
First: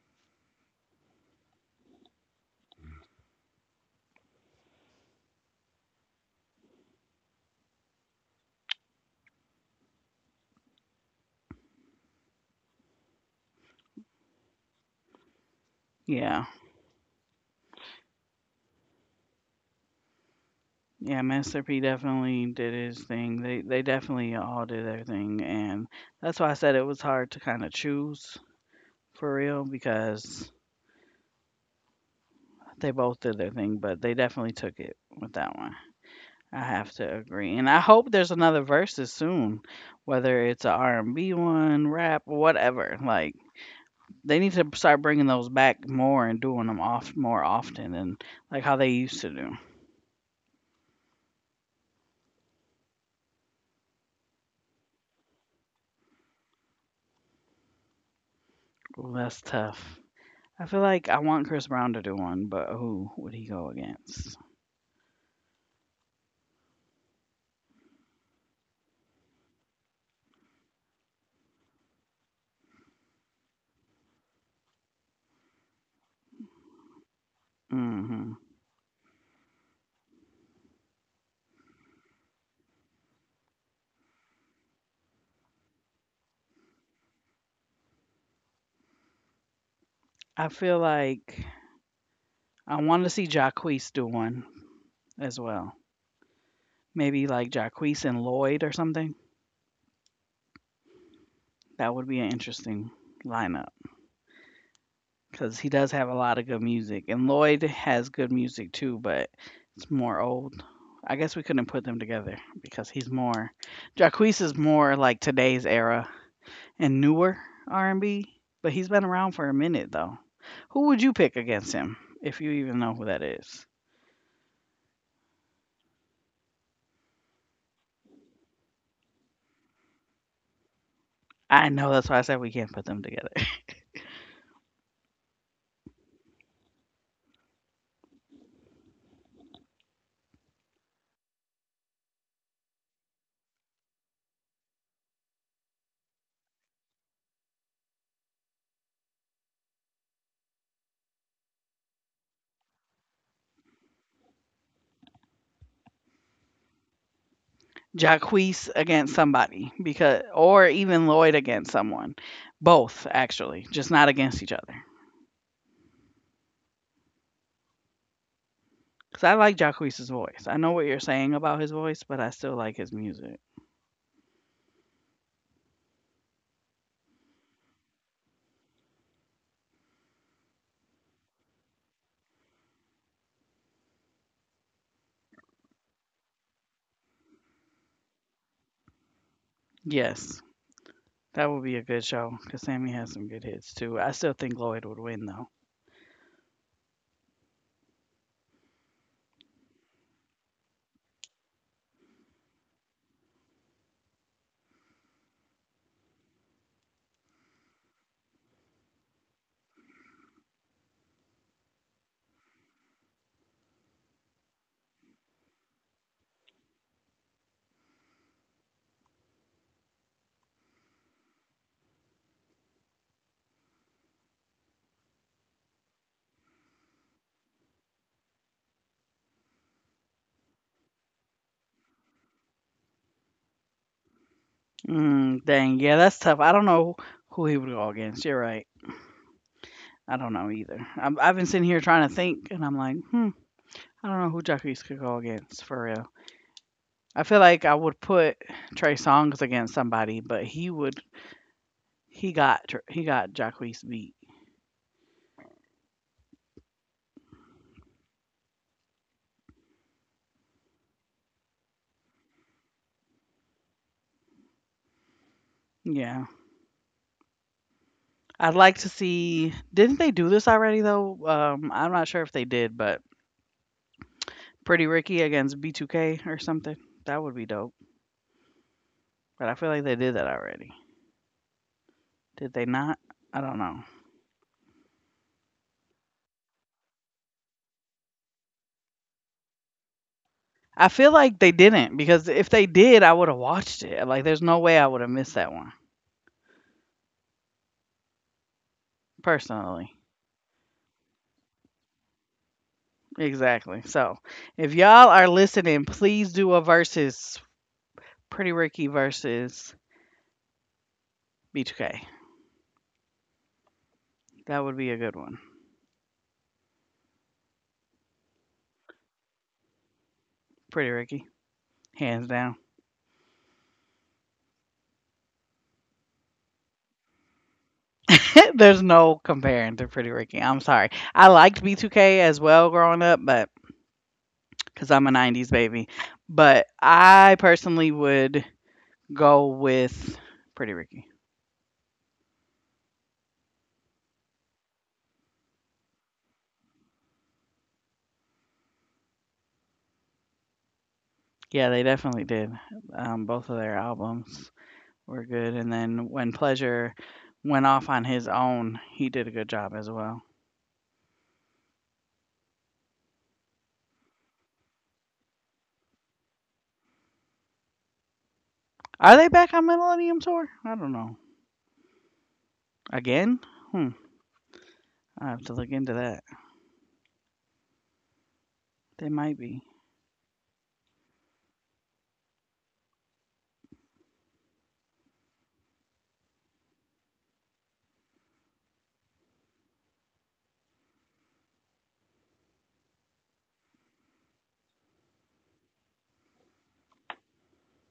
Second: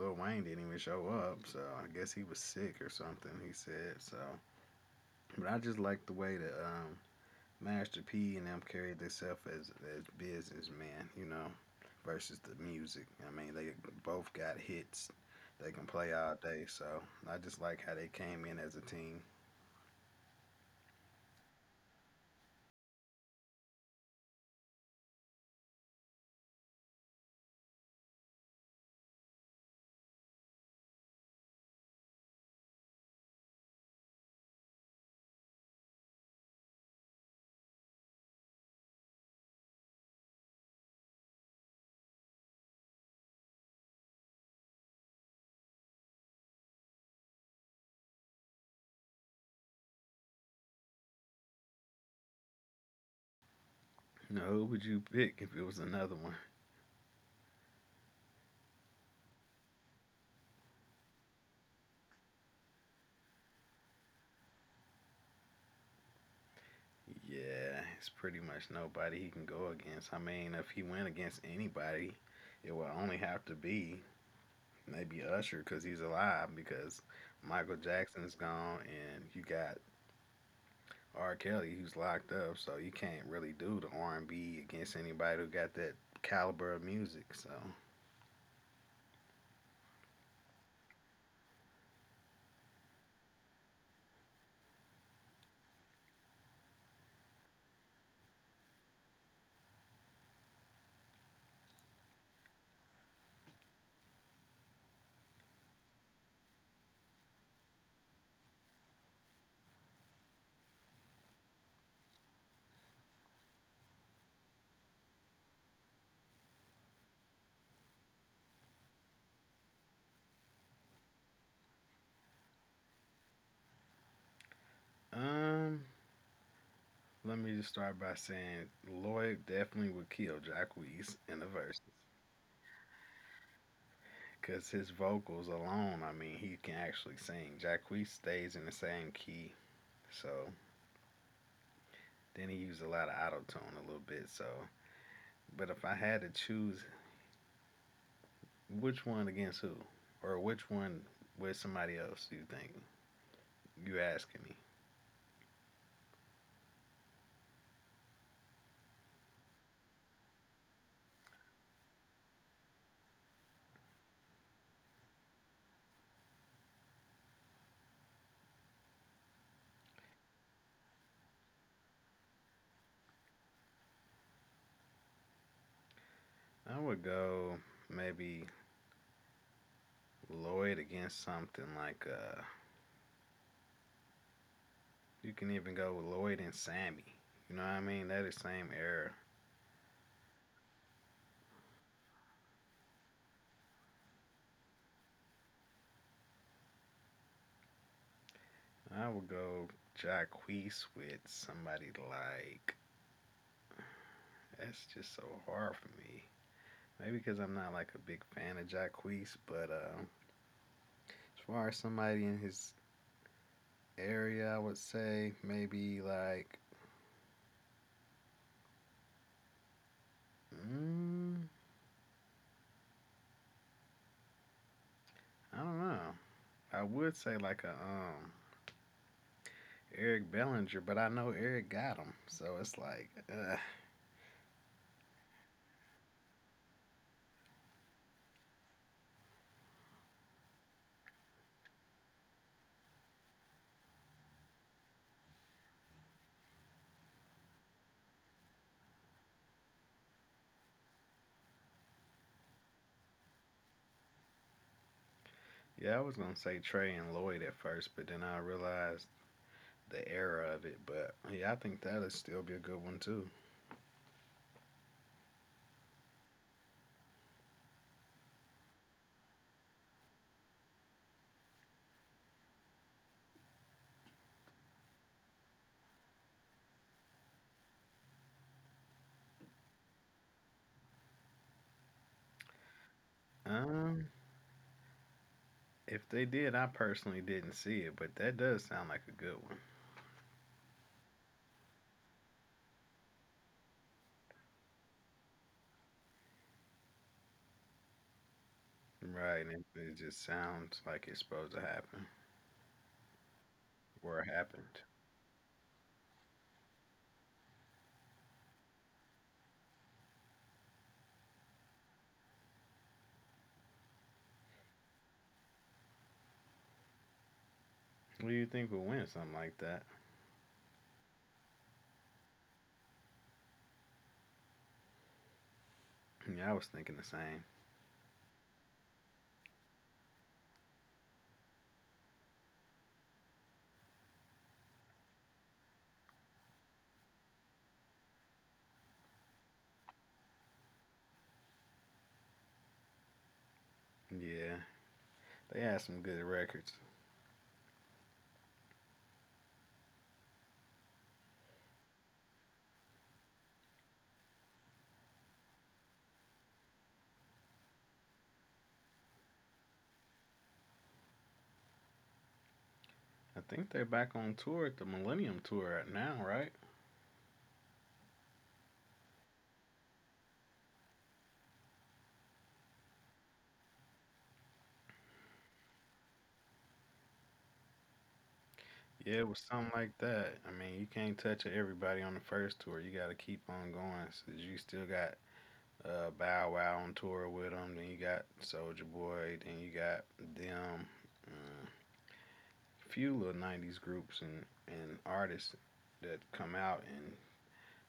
S2: Lil Wayne didn't even show up, so I guess he was sick or something. He said so, but I just like the way that Master P and them carried themselves as businessmen, you know, versus the music. I mean, they both got hits. They can play all
S1: Yeah.
S2: day. So I just like how they came in as a team.
S1: Yeah, Master P definitely did his thing. They definitely all did their thing, and that's why I said it was hard to kind of choose for real because they both did their thing, but they definitely took it with that one. I have to agree, and I hope there's another versus soon, whether it's a R&B one, rap, whatever. Like they need to start bringing those back more and doing them off more often, and like how they used to do.
S2: You know, who would you pick if it was another one?
S1: Ooh, that's tough. I feel like I want Chris Brown to do one, but who would he go against?
S2: Yeah, it's pretty much nobody he can go against. I mean, if he went against anybody, it would only have to be maybe Usher because he's alive. Because Michael Jackson's
S1: Mhm.
S2: gone, and you got R. Kelly who's locked up, so you can't really do the R and B against anybody who got that caliber of music. So,
S1: I feel like I want to see Jacquees do one as well. Maybe like Jacquees and Lloyd or something. That would be an interesting lineup because he does have a lot of good music, and Lloyd has good music too, but it's more old. I guess we couldn't put them together because he's more, Jacquees is more like today's era and newer R&B, but he's been around for a minute though. Who would you pick against him, if you even know who that is?
S2: um, let me just start by saying Lloyd definitely would kill Jacquees in the
S1: I
S2: verses.
S1: know, that's why I said we can't put them together.
S2: Because his vocals alone, I mean, he can actually sing. Jacquees stays in the same key. So then he used a lot of auto tune a little bit. So, but if I had to choose which one against who, or which one with somebody else, do you think? You asking me?
S1: Jacquees against somebody, because, or even Lloyd against someone. Both actually, just not against each other. Because I like Jacquees' voice. I know what you're saying about his voice, but I still like his music.
S2: I would go maybe Lloyd against something like, you can even go with Lloyd and Sammy. You know what I mean? That is same era.
S1: Yes, that would be a good show because Sammy has some good hits too. I still think Lloyd would win though.
S2: I would go Jacquees with somebody like. That's just so hard for me. Maybe because I'm not like a big fan of Jacquees, but as far as somebody in his area, I would say maybe like, mm, I don't know. I would say like a Eric Bellinger, but I know Eric got him, so it's like,
S1: Mm, dang, yeah, that's tough. I don't know who he would go against. You're right. I don't know either. I'm, I've been sitting here trying to think, and I'm like, hmm. I don't know who Jacques could go against for real. I feel like I would put Trey Songz against somebody, but he would, he got Jacques beat.
S2: yeah, I was gonna say Trey and Lloyd at first, but then I realized the era of it. But yeah, I think that will still be a good one too.
S1: Yeah. I'd like to see, didn't they do this already though? I'm not sure if they did, but Pretty Ricky against B2K or something. That would be dope. But I feel like they did that already. Did they not? I don't know.
S2: Um, if they did, I personally didn't see it, but that does sound like a good one.
S1: I feel like they didn't because if they did, I would have watched it. Like there's no way I would have missed that one
S2: Right, and it
S1: personally.
S2: just sounds like it's supposed to happen
S1: Exactly. So,
S2: or it
S1: if
S2: happened.
S1: y'all are listening, please do a versus, Pretty Ricky versus B2K. That would be a good one.
S2: What do you think would win something like that?
S1: Pretty Ricky, hands down.
S2: Yeah, I was thinking the same.
S1: There's no comparing to Pretty Ricky. I'm sorry. I liked B2K as well growing up, but because I'm a 90s baby. But I personally would go with Pretty Ricky.
S2: Yeah, they had some good records.
S1: Yeah, they definitely did both of their albums. We're good. And then when Pleasure went off on his own, he did a good job as well.
S2: I think they're back on tour at the Millennium Tour right now, right?
S1: Are they back on Millennium Tour? I don't know. Again? Hmm. I have to look into that. They
S2: Yeah, it
S1: might
S2: was
S1: be.
S2: something like that. I mean, you can't touch everybody on the first tour. You got to keep on going. So you still got Bow Wow on tour with them. Then you got Soldier Boy. Then you got them. mm, Few little '90s groups and artists that come out, and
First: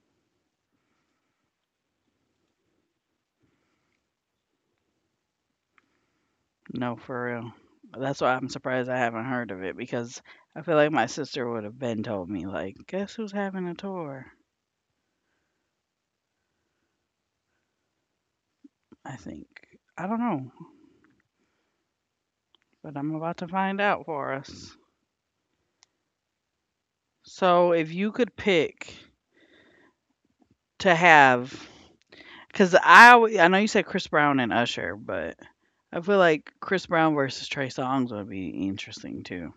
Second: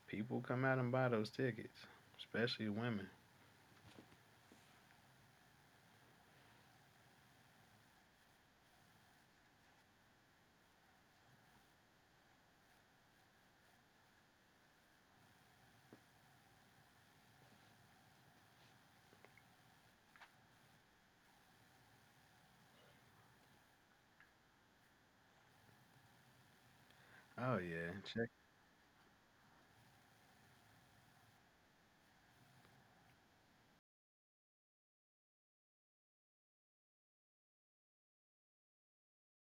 S2: people come out and buy those tickets, especially women.
S1: No, for real. That's why I'm surprised I haven't heard of it because I feel like my sister would have been told me, like, guess who's having a tour? I think. I don't know, but I'm about to find out for us.
S2: Oh
S1: So if
S2: yeah,
S1: you could
S2: check.
S1: pick to have, because I know you said Chris Brown and Usher, but I feel like Chris Brown versus Trey Songz would be interesting too.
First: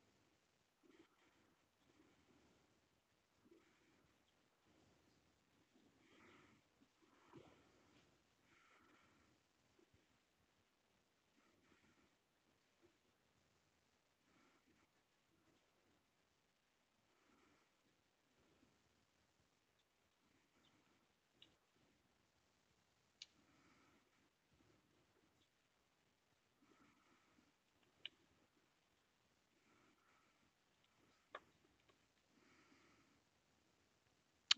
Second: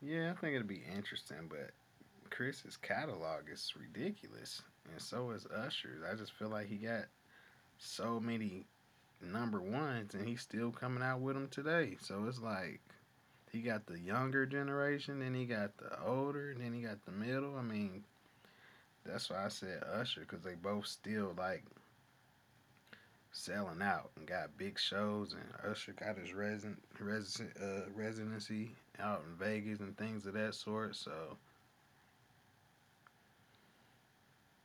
S2: Yeah, I think it will be interesting, but Chris's catalog is ridiculous, and so is Usher's. I just feel like he got so many number ones, and he's still coming out with them today. So it's like he got the younger generation, then he got the older, and then he got the middle. I mean, that's why I said Usher, because they both still like selling out and got big shows, and Usher got his resident resident residency out in Vegas and things of that sort. So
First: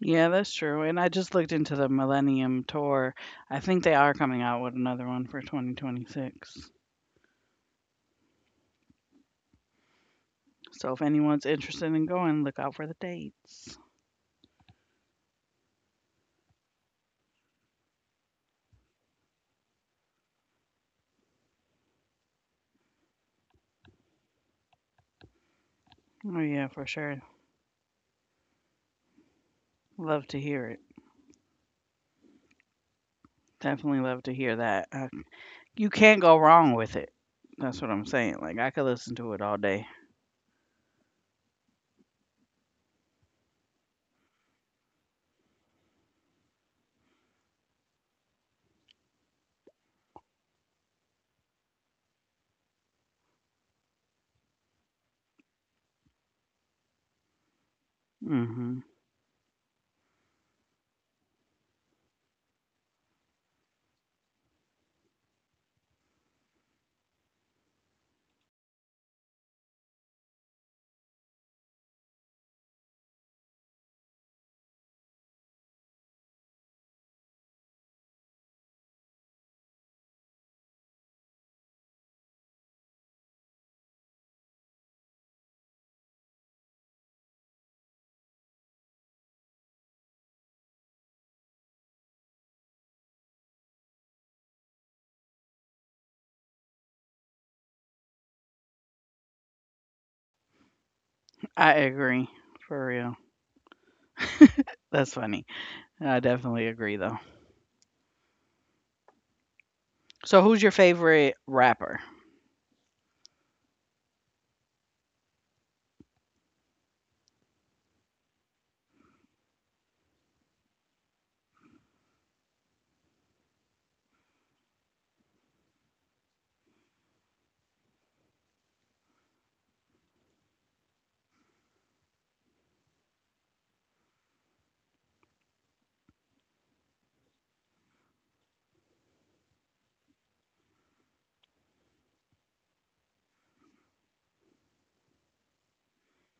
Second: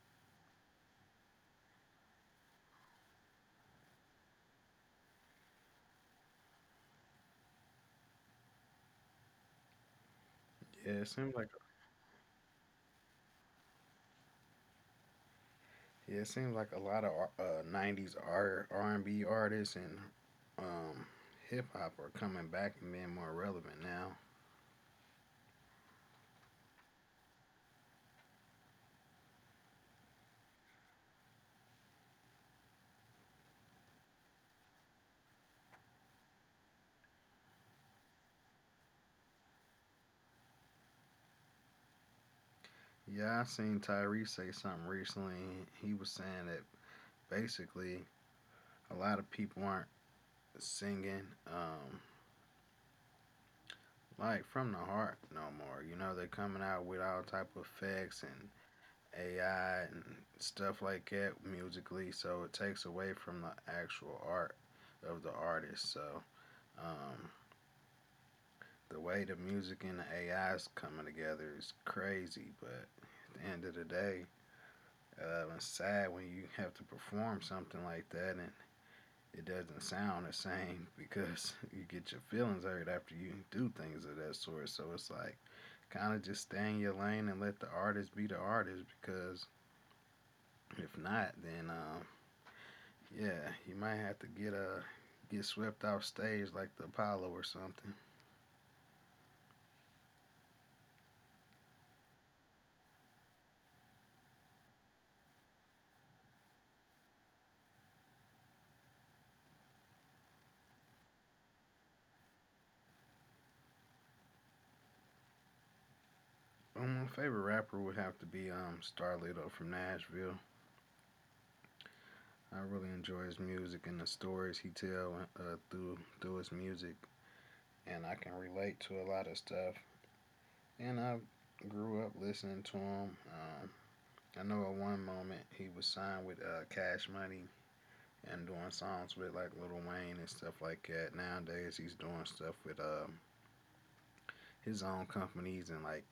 S1: Yeah, that's true, and I just looked into the Millennium Tour. I think they are coming out with another one for 2026. So
S2: yeah,
S1: if
S2: it seems
S1: anyone's
S2: like
S1: interested in going, look out for the dates.
S2: a lot of '90s R and B artists and um, hip hop are coming back and being more relevant now.
S1: Oh yeah, for sure. Love to hear it. Definitely love to hear that. You can't go wrong with it. That's what I'm saying. Like I could listen to it all day.
S2: Yeah, I seen Tyrese say something recently. He was saying that basically a lot of people aren't singing um, like from the heart no more. You know, they're coming out with all type of effects
S1: Mhm.
S2: and AI and stuff like that musically, so it takes away from the actual art of the artist. So um, the way the music and the AI is coming together is crazy, but at the end of the day, it's sad when you have to perform something like that and it doesn't sound the same because you get your feelings hurt after you do things of that sort. So it's like kind of just stay in your lane and let the artist be the artist, because if not, then yeah, you might have to get swept off stage like the Apollo or something.
S1: I agree. For real. That's funny. I definitely agree though. So who's your favorite rapper?
S2: But my favorite rapper would have to be Starlito from Nashville. I really enjoy his music and the stories he tell through his music, and I can relate to a lot of stuff. And I grew up listening to him. I know at one moment he was signed with Cash Money and doing songs with like Lil Wayne and stuff like that. Nowadays he's doing stuff with his own companies and like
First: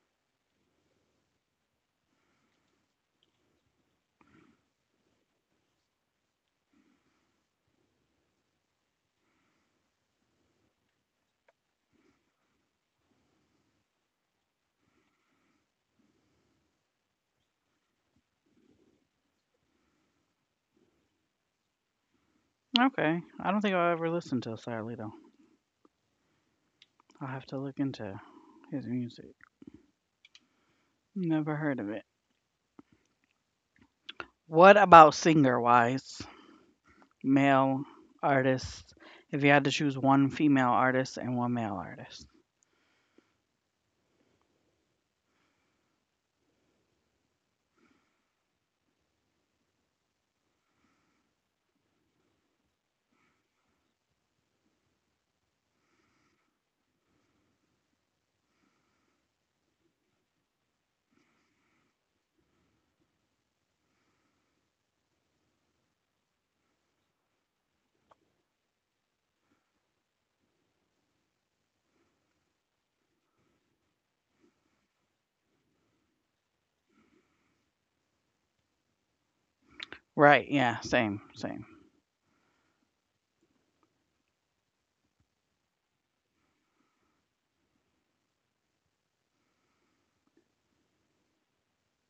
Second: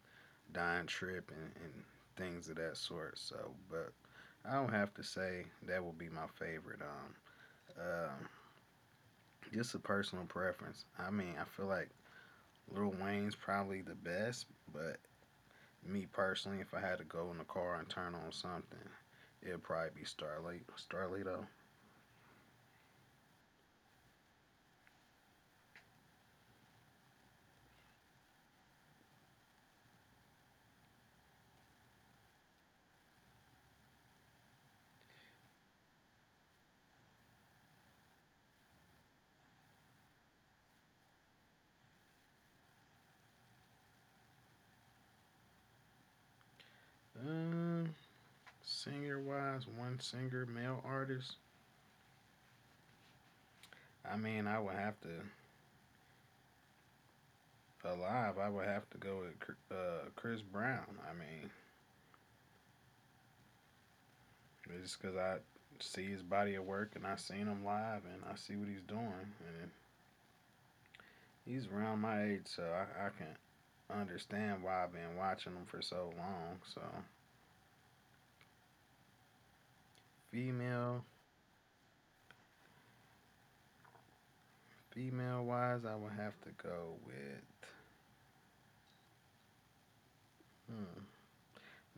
S2: Don Trip and, things of that sort. So, but I don't have to say that would be my favorite. Uh, just a personal preference. I mean, I feel like Lil Wayne's probably the best, but me personally, if I had to go in the car and turn on something, it'd probably be Starlight, Starlito.
S1: Okay. I don't think I'll ever listen to Sarlito. I'll have to look into his music. Never heard of it. What about singer wise? Male artists. If you had to choose one female artist and one male artist.
S2: Um, Singer wise, one singer, male artist. I mean, I would have to alive. I would have to go with Chris Brown. I mean, it's just because I see his body of work and I seen him live and I see what he's doing, and he's around my age, so I can understand why I've been watching him for so long. So
S1: Right, yeah,
S2: female,
S1: same.
S2: female wise, I would have to go with. Hmm,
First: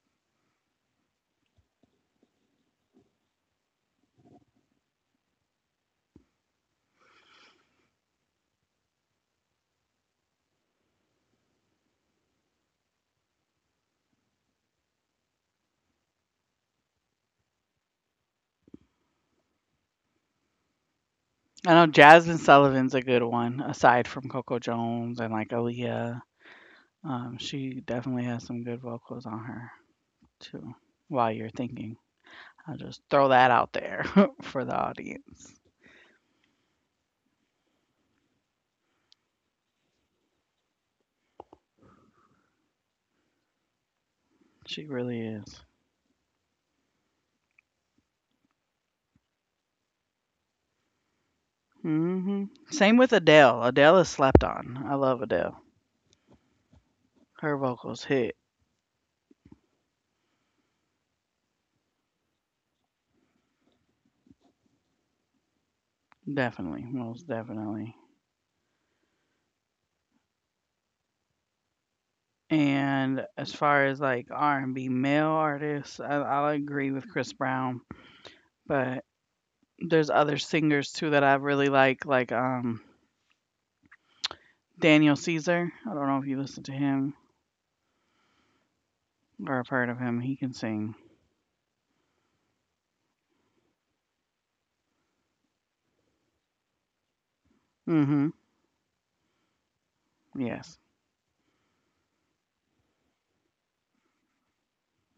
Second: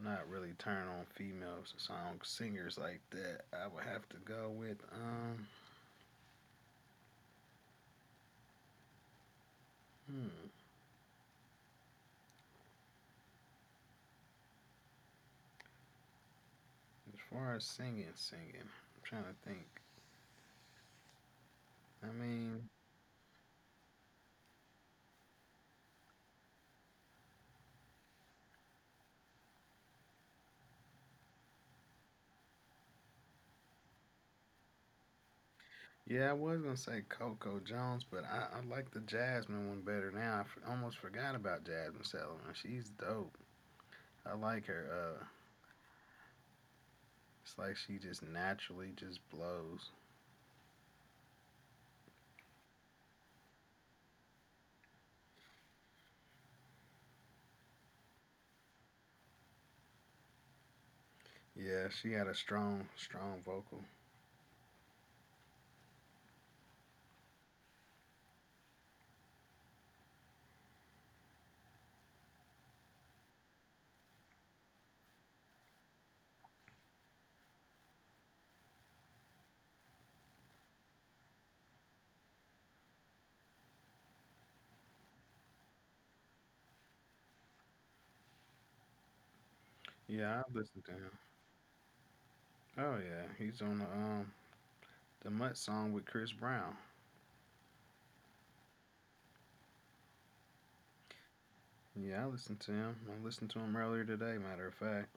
S2: Not really turn on female song singers like that. I would have to go with Hmm, as far as singing, I'm trying to think.
S1: I know
S2: I
S1: Jasmine
S2: mean,
S1: Sullivan's a good one, aside from Coco Jones and like Aaliyah. She definitely has some good vocals on her too. While you're thinking, I'll just throw that out there for the audience.
S2: yeah, I was gonna say Coco Jones, but I like the Jasmine one better now. Almost forgot about Jasmine Sullivan. She's dope. I like
S1: She
S2: her.
S1: really
S2: Uh,
S1: is.
S2: it's like she just naturally just blows.
S1: Mhm. Same with Adele. Adele is slept on. I love Adele. Her vocals hit,
S2: Yeah, she had a strong, strong vocal.
S1: definitely, most definitely. And as far as like R&B male artists, I'll agree with Chris Brown, but there's other singers too that I really like Daniel Caesar. I don't know if you listen to him or have heard of him.
S2: Yeah,
S1: He
S2: I
S1: can
S2: listened to
S1: sing.
S2: him. Oh yeah, he's on the Mutt song with Chris Brown.
S1: Mhm. Yes.
S2: Yeah, I listened to him. I listened to him earlier today. Matter of fact,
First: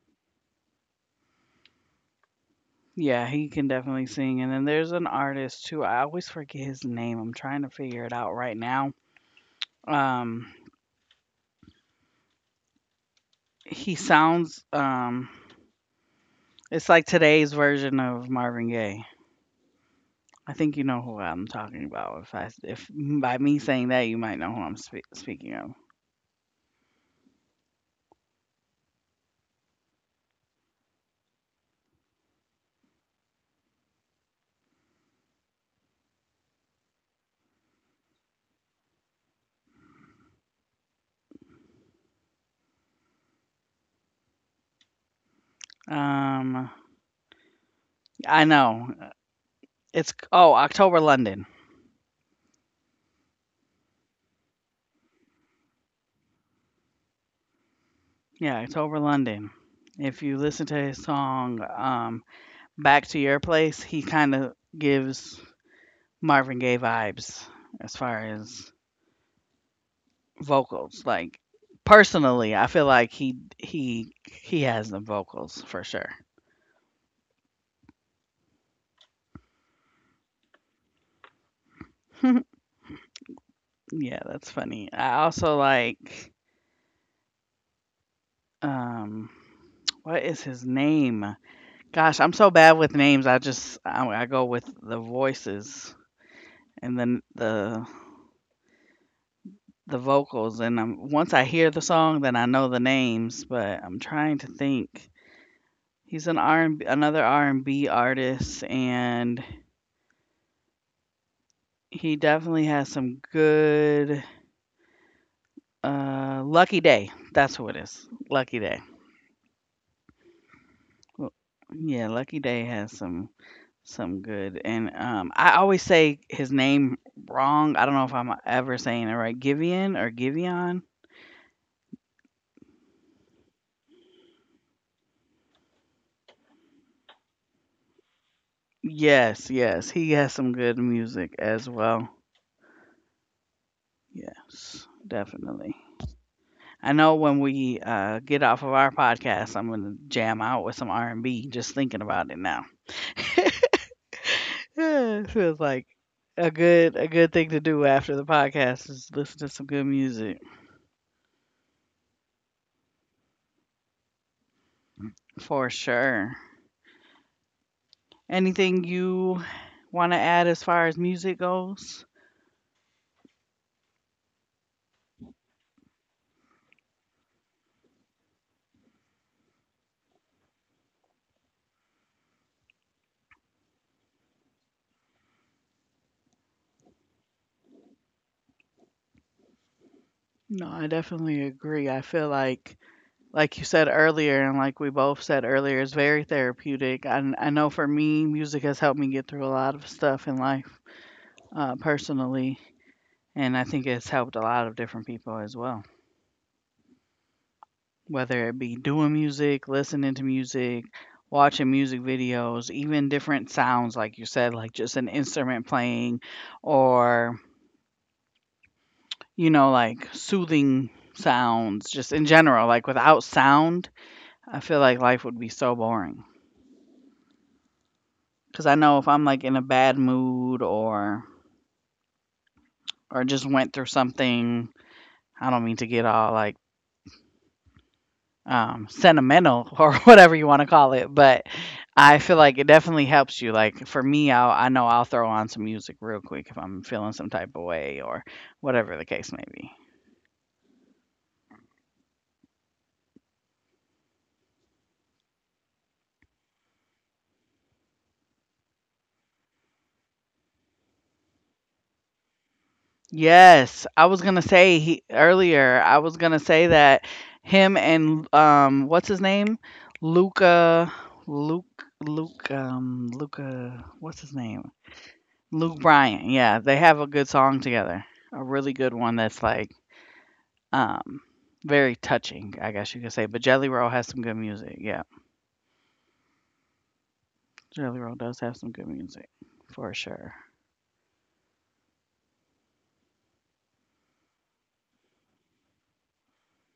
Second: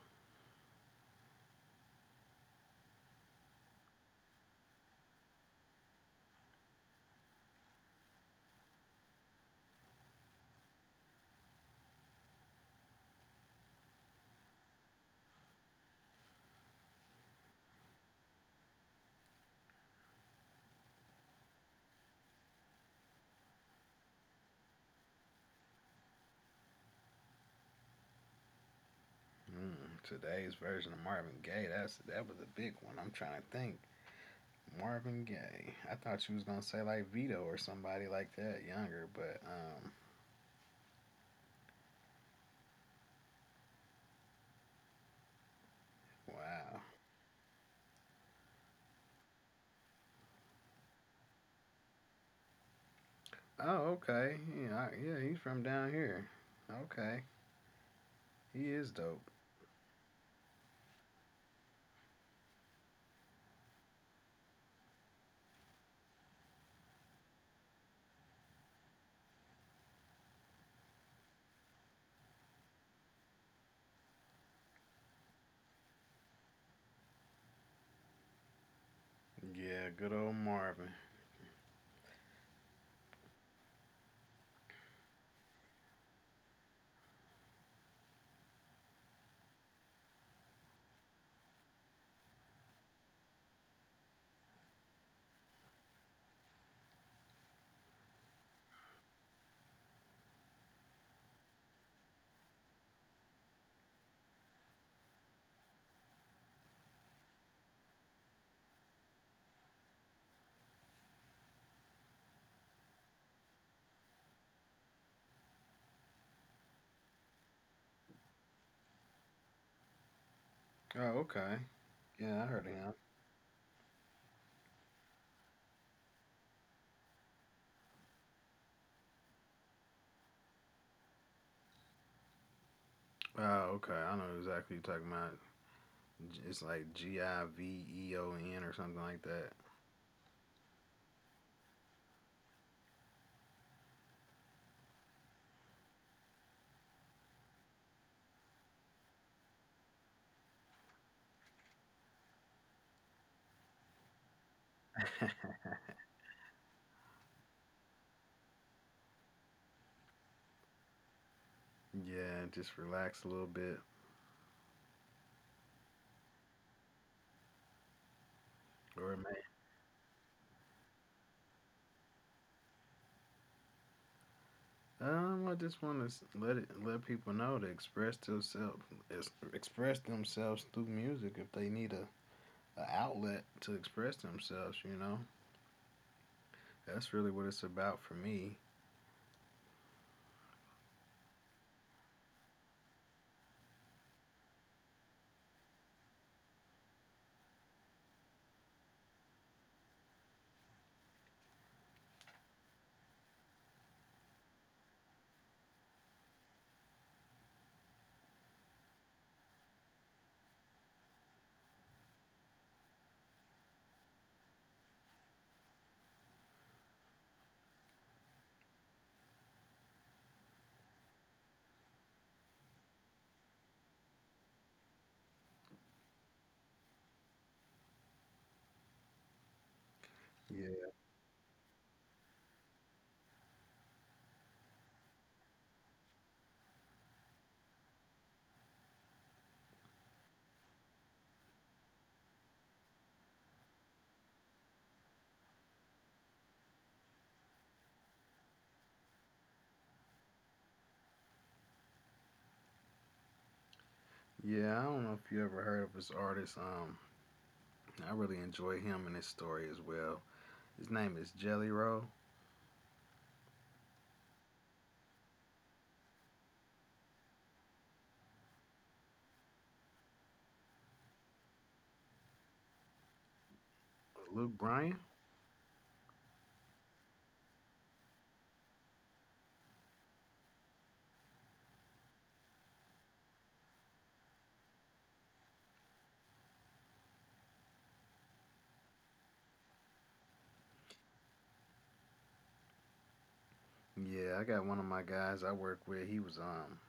S1: Yeah, he can definitely sing. And then there's an artist too. I always forget his name. I'm trying to figure it out right now. Um, He sounds it's like today's version of Marvin Gaye. I think you know who I'm talking about. If by me saying that, you might know who I'm speaking of.
S2: mm, today's version of Marvin Gaye. That was a big one. I'm trying to think. Marvin Gaye. I thought you was gonna say like Vito or somebody like that younger, but wow.
S1: Um I know. It's oh, October London.
S2: Oh, okay. Yeah, he's from down here. Okay, he
S1: Yeah,
S2: is
S1: October
S2: dope.
S1: London. If you listen to his song Back to Your Place, he kind of gives Marvin Gaye vibes as far as vocals, like, personally, I feel like he has the vocals for sure.
S2: Yeah, good old Marvin.
S1: Yeah, that's funny. I also like, um, what is his name? Gosh, I'm so bad with names. I just I go with the voices and then the vocals. And I'm, once I hear the song, then I know the names. But I'm trying to think. He's an R and B, another R and B artist, and he definitely has some good. Lucky Day. That's who it is. Lucky Day.
S2: Oh,
S1: L-
S2: okay.
S1: Yeah,
S2: Yeah,
S1: Lucky
S2: I heard
S1: Day
S2: of him.
S1: has some good, and, I always say his name wrong, I don't know if I'm ever saying it right, Givian or Givion?
S2: Oh, okay. I know exactly what you're talking about. It's like Giveon or something like
S1: Yes,
S2: that.
S1: yes, he has some good music as well. Yes, definitely. I know when we, get off of our podcast, I'm gonna jam out with some R&B, just thinking about it now. Yeah, it feels like a good thing to do after the podcast is listen to some good music,
S2: Yeah, just relax a little bit,
S1: for sure. Anything
S2: or
S1: you wanna add as far as music goes?
S2: I just want to let people know to express themselves express themselves through music if they need a outlet to express themselves. You know, that's really what it's about for me.
S1: No, I definitely agree. I feel like you said earlier, and like we both said earlier, it's very therapeutic. I know for me, music has helped me get through a lot of stuff in life, personally, and I think it's helped a lot of different people as well. Whether it be doing music, listening to music, watching music videos, even different sounds, like you said, like just an instrument playing, or you know, like soothing sounds, just in general, like without sound I feel like life would be so boring, cause I know if I'm, like, in a
S2: Yeah.
S1: bad mood or just went through something. I don't mean to get all, like, sentimental or whatever you wanna call it, but I feel like it definitely helps you, like, for me, I know I'll throw on some music real quick if I'm feeling some type of way or whatever the case may be.
S2: Yeah, I don't know if you ever heard of this artist. I really enjoy him and his story as well. His name is Jelly Roll.
S1: Yes, I was gonna say he earlier. I was gonna say that him and what's his name, Luca, Luca. What's
S2: Luke
S1: his
S2: Bryan.
S1: name? Luke Bryant. Yeah, they have a good song together. A really good one that's like um, very touching, I guess you could say. But Jelly Roll has some good music. Yeah, Jelly Roll does have some good music for sure.
S2: Yeah, I got one of my guys I work with. He was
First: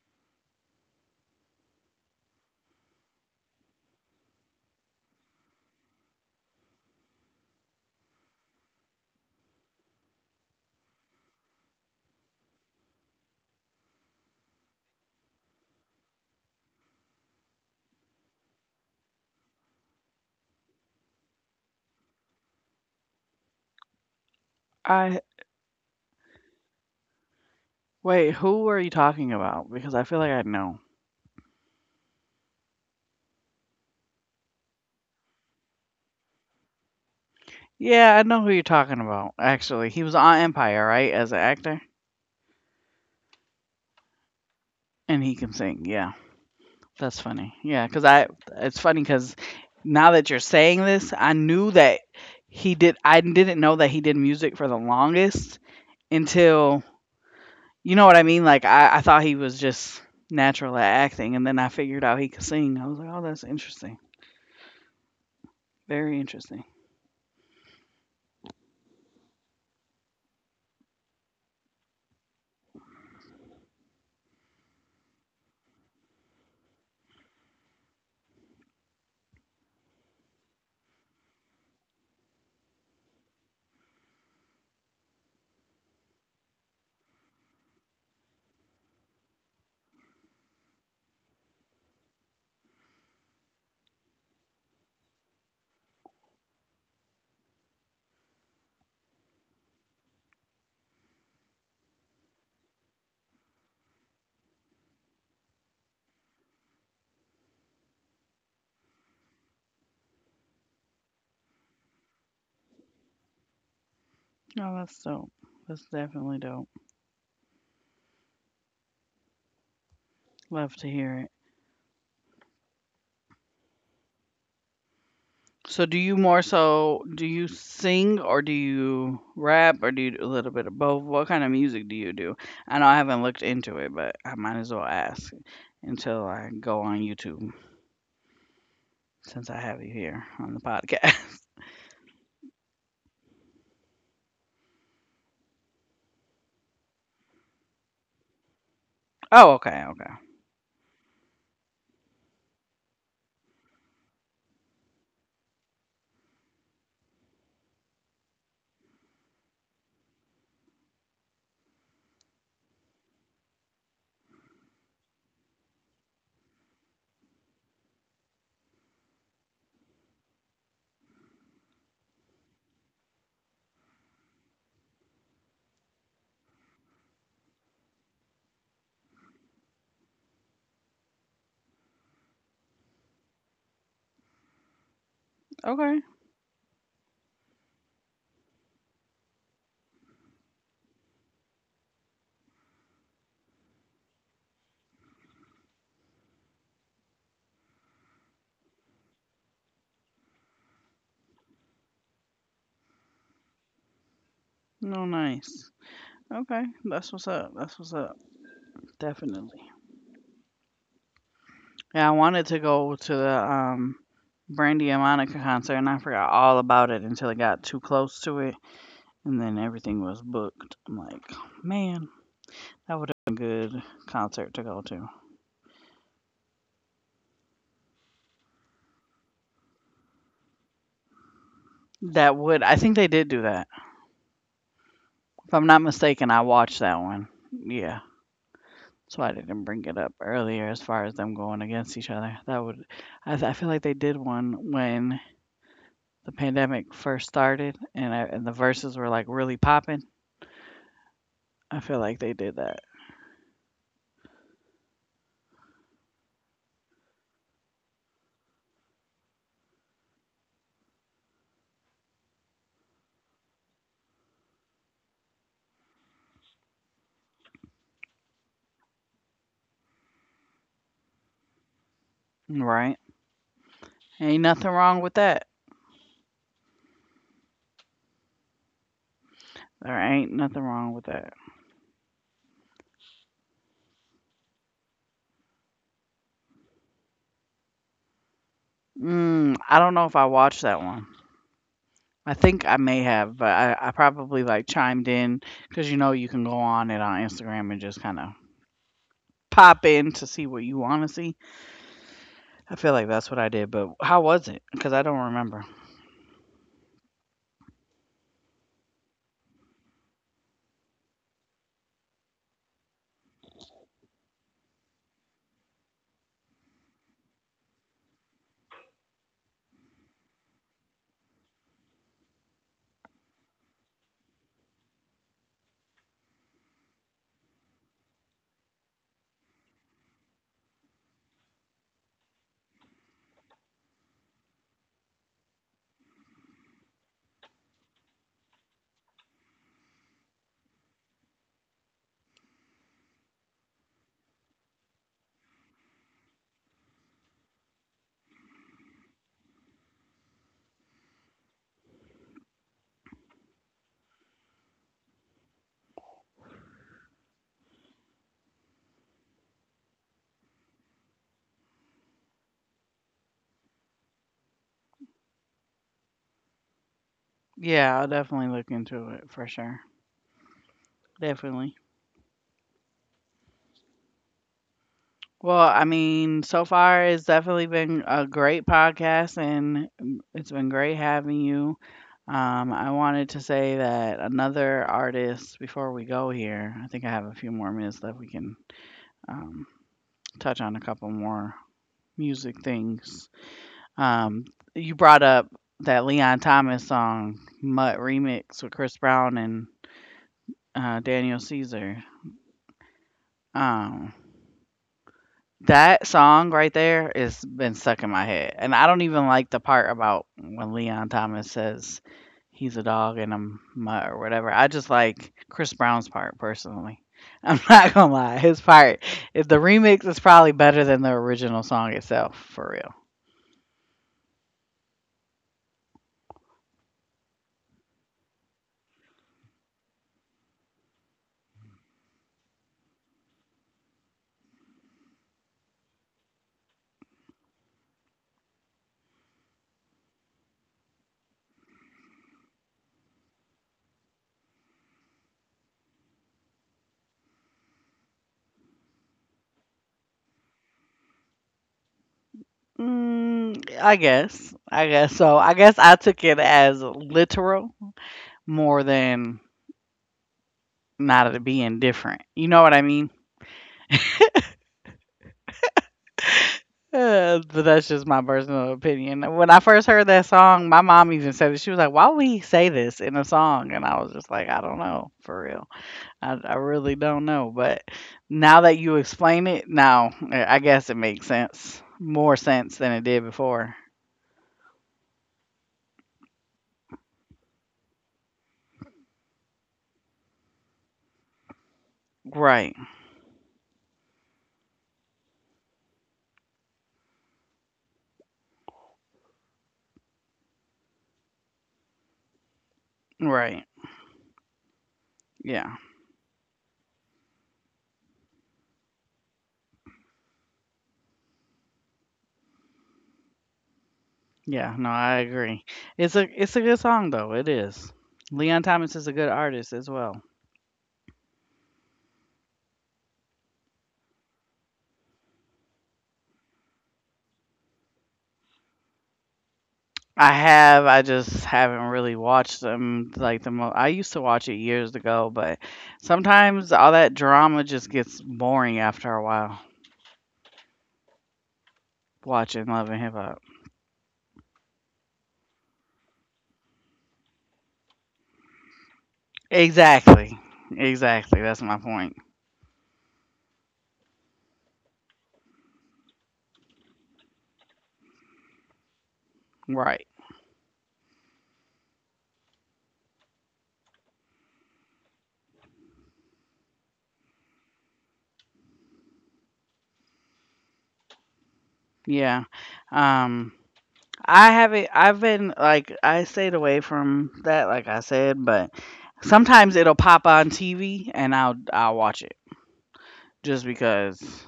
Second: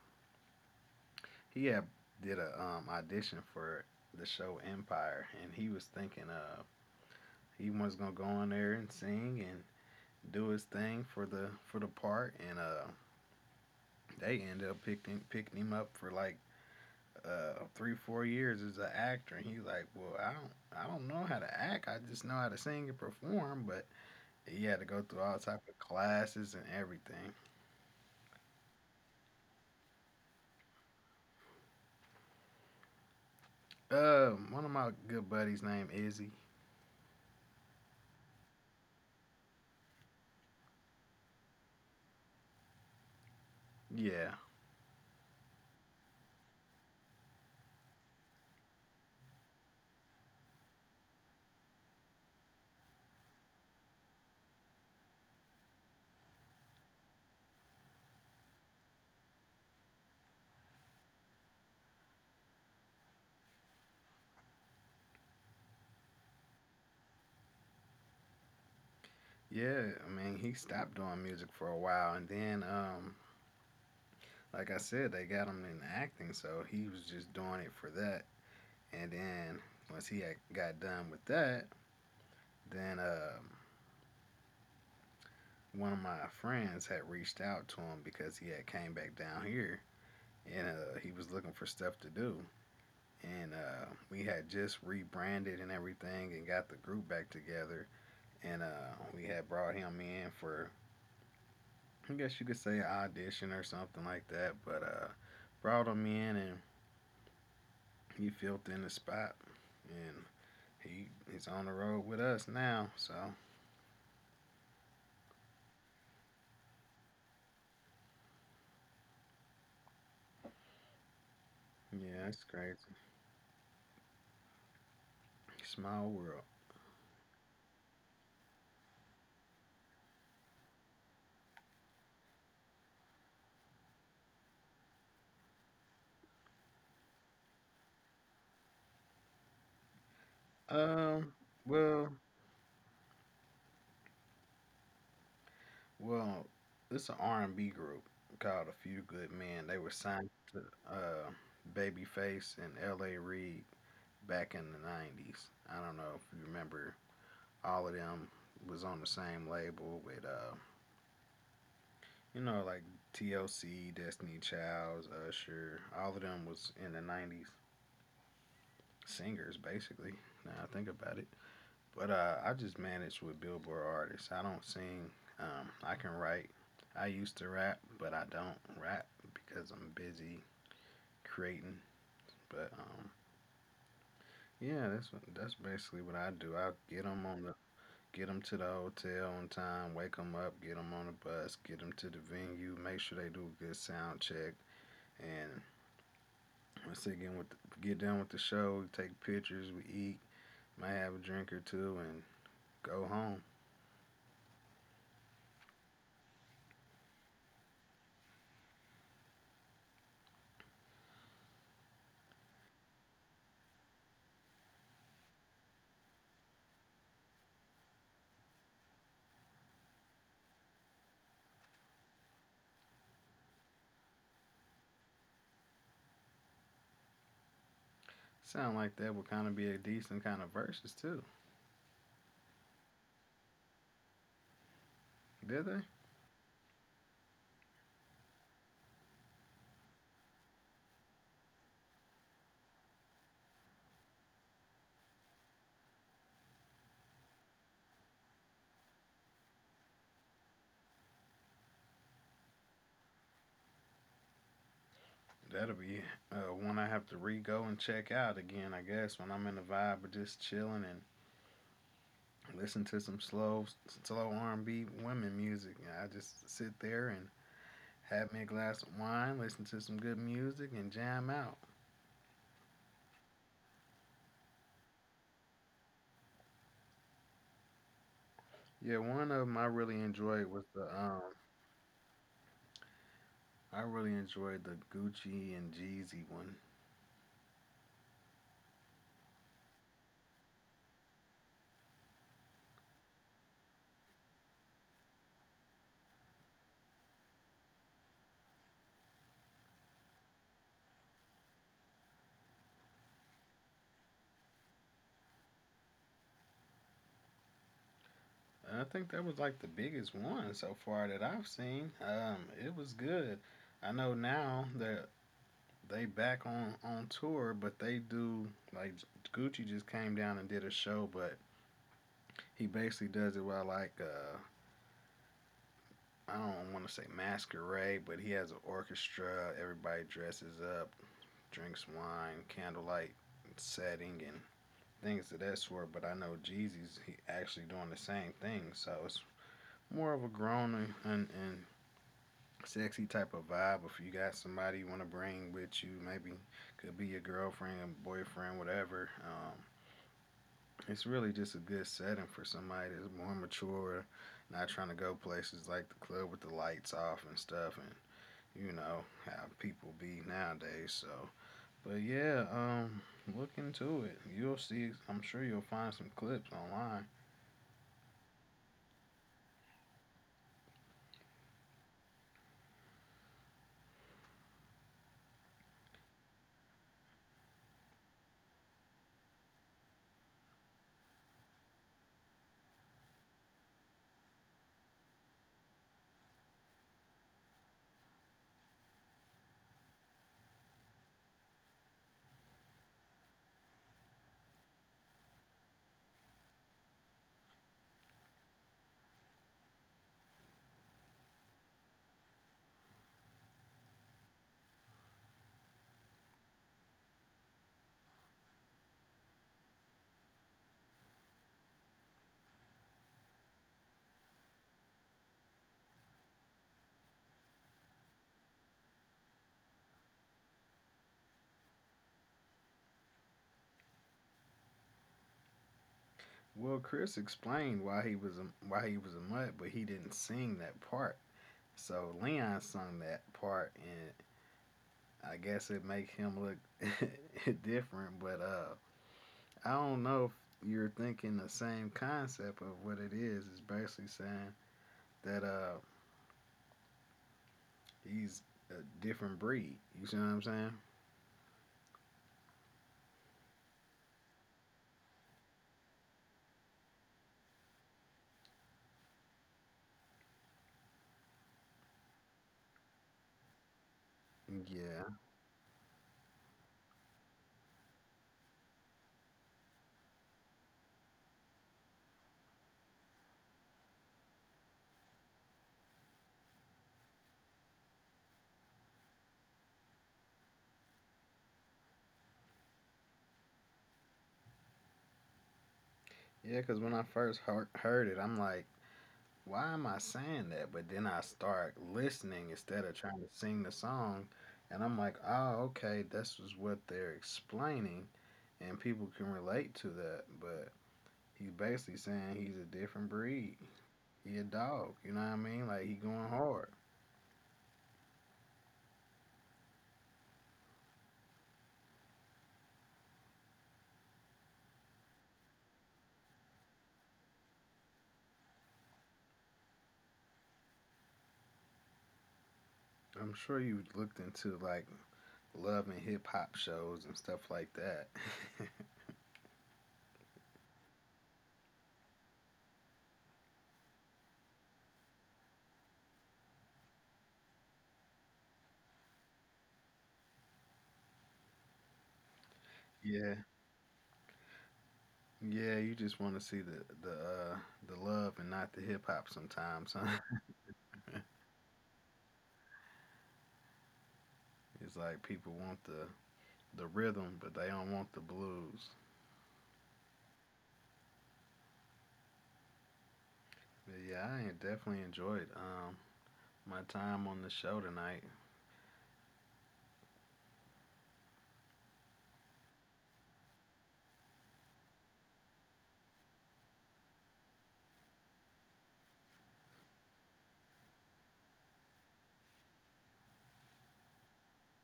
S2: he had did a audition for the show Empire, and he was thinking of he was gonna go on there and sing and do his thing for the part, and they ended up picking him up for like 3 or 4 years as an actor, and he's like, well, I don't know how to act, I just know how to sing and perform, but he had to
S1: I
S2: go through all type of classes and everything.
S1: Wait, who are you talking about? Because I feel like I know.
S2: One of my good buddies named Izzy.
S1: Yeah, I know who you're talking about, actually. He was on Empire, right, as an actor?
S2: Yeah,
S1: And he can sing, yeah. That's funny. Yeah, because I it's funny because now that you're saying this, I knew that he did I didn't know that he did music for the longest until you know what I mean? Like, I thought he was just natural at acting, and then I figured out he could sing. I was like, "Oh, that's interesting. Very interesting.
S2: yeah. I mean, he stopped doing music for a while, and then like I said, they got him in acting, so he was just doing it for that. And then once he had got done with that, then one of my friends had reached out to him because he had came back down here and he was looking for stuff to do. And we had just rebranded and everything and got the group back together. And we had brought him in for, I guess you could say, an audition or something like that. But brought him in and he filled in the spot. And he is on the road with us now. So,
S1: Oh, that's dope. That's definitely dope. Love to hear it."
S2: yeah, it's crazy. Small
S1: So
S2: world.
S1: do you sing or do you rap or do you do a little bit of both? What kind of music do you do? I know I haven't looked into it, but I might as well ask until I go on YouTube since I have you here on the
S2: Um,
S1: podcast.
S2: well, well, it's an R and B group called A Few Good
S1: Oh,
S2: Men. They were
S1: okay, okay.
S2: signed to uh, Babyface and L.A. Reid back in the '90s. I don't know if you remember. All of them was on the same label with you know, like TLC, Destiny Childs, Usher. All of them was in the '90s singers, basically. Now I think about it. But I just manage with Billboard artists. I don't sing. I can write. I used to rap, but I don't rap because I'm busy creating. But yeah, that's
S1: Okay.
S2: basically what I do. I get them to the hotel on time, wake them up, get them on the bus, get them to the venue, make sure they do a good sound check, and once they get done with the show, we take pictures, we eat, might have a drink or two, and go home.
S1: No, nice. Okay. That's what's up. That's what's up. Definitely. Yeah, I wanted to go to the Brandy and Monica concert and I forgot all about it until it got too close to it. And then everything was booked. I'm like, man, that would have been a good concert to go to.
S2: Sound like that would kind of be a decent kind of verses too,
S1: That would, I think they did do that. If
S2: did
S1: I'm
S2: they?
S1: not mistaken, I watched that one. Yeah. So I didn't bring it up earlier as far as them going against each other. That would, I feel like they did one when the pandemic first started and the verses were like really popping. I feel like they did that.
S2: That'll be one I have to re go and check out again. I guess when I'm in the vibe of just chilling and listen to some slow R&B women music, and I just sit there and have me a glass of wine, listen to some good music, and jam out.
S1: Right. Ain't nothing wrong with that.
S2: Yeah, one of them I
S1: There
S2: really
S1: ain't
S2: enjoyed
S1: nothing
S2: was
S1: wrong with that.
S2: the Gucci and Jeezy one.
S1: Mm, I don't know if I watched that one. I think I may have, but I probably like chimed in because you know you can go on it on Instagram and just kind of pop in to see what you want to see. I feel like that's what I did, but how was it? Because I don't remember.
S2: I think that was like the biggest one so far that I've seen. It was good. I know now that they back on tour, but they do like Gucci just came down and did a show, but he basically does it while I don't want to say masquerade, but he has an orchestra. Everybody dresses up, drinks wine, candlelight setting, and things of that sort. But I know Jeezy's he actually doing the same thing, so it's more of a grown and sexy type of vibe. If you got somebody you want to bring with you, maybe could be your girlfriend, boyfriend, whatever. It's really just a good setting for somebody that's more mature, not trying to go places like the club with the lights off and stuff, and you know how people be nowadays. So, but yeah, um, look into it. You'll see. I'm sure you'll find some clips online.
S1: Yeah, I'll definitely look into it for sure. Definitely. Well, I mean, so far it's definitely been a great podcast and it's been great having you. I wanted to say that another artist before we go here, I think I have a few more minutes left we can um, touch on a couple more music things. Um, you brought up that Leon Thomas song "Mutt" remix with Chris Brown and Daniel Caesar. Um, that song right there has been stuck in my head, and I don't even like the part about when Leon Thomas says he's a dog and I'm mutt or whatever. I just like Chris Brown's part personally. I'm not gonna lie, his part, the remix is probably better than the original song itself, for real.
S2: Well, Chris explained why he was a mutt, but he didn't sing that part. So Leon sung that part, and I guess it make him look different. But I don't know if you're thinking the same concept of what it is. It's basically saying that he's a different breed. You see what I'm saying?
S1: Mm, I guess. I guess so. I guess I took it as literal more than not it being different. You know what I mean?
S2: Yeah,
S1: But that's just my personal opinion. When I first heard that song, my mom even said it. She was like, "Why would he say this in a song?" And I was just like, "I don't know, for real. I really don't know." But now that you explain it, now I guess it makes sense, more sense than it did before.
S2: yeah. Because when I first heard it, I'm like, why am I saying that? But then I start listening instead of
S1: Right.
S2: trying to sing the song. And I'm like, oh, okay, this is what they're explaining. And people can relate to that. But he's basically saying he's a different breed.
S1: Right.
S2: He a dog. You know what I mean? Like, he
S1: Yeah.
S2: going hard.
S1: Yeah, no, I agree. It's a good song though. It is. Leon Thomas is a good artist as well.
S2: I'm sure you looked into, like, love and hip hop shows and stuff like that.
S1: I have. I just haven't really watched them like the most. I used to watch it years ago, but sometimes all that drama just gets boring after a while. Watching
S2: Yeah.
S1: Love and Hip Hop.
S2: Yeah, you just want to see the love and not the hip hop sometimes, huh?
S1: Exactly. Exactly. That's my point.
S2: It's like people want the rhythm, but they don't want the blues.
S1: Right.
S2: But yeah, I definitely enjoyed my time on the show tonight.
S1: Yeah. Um. I haven't. I've been like I stayed away from that, like I said, but sometimes it'll pop on TV and I'll watch it just because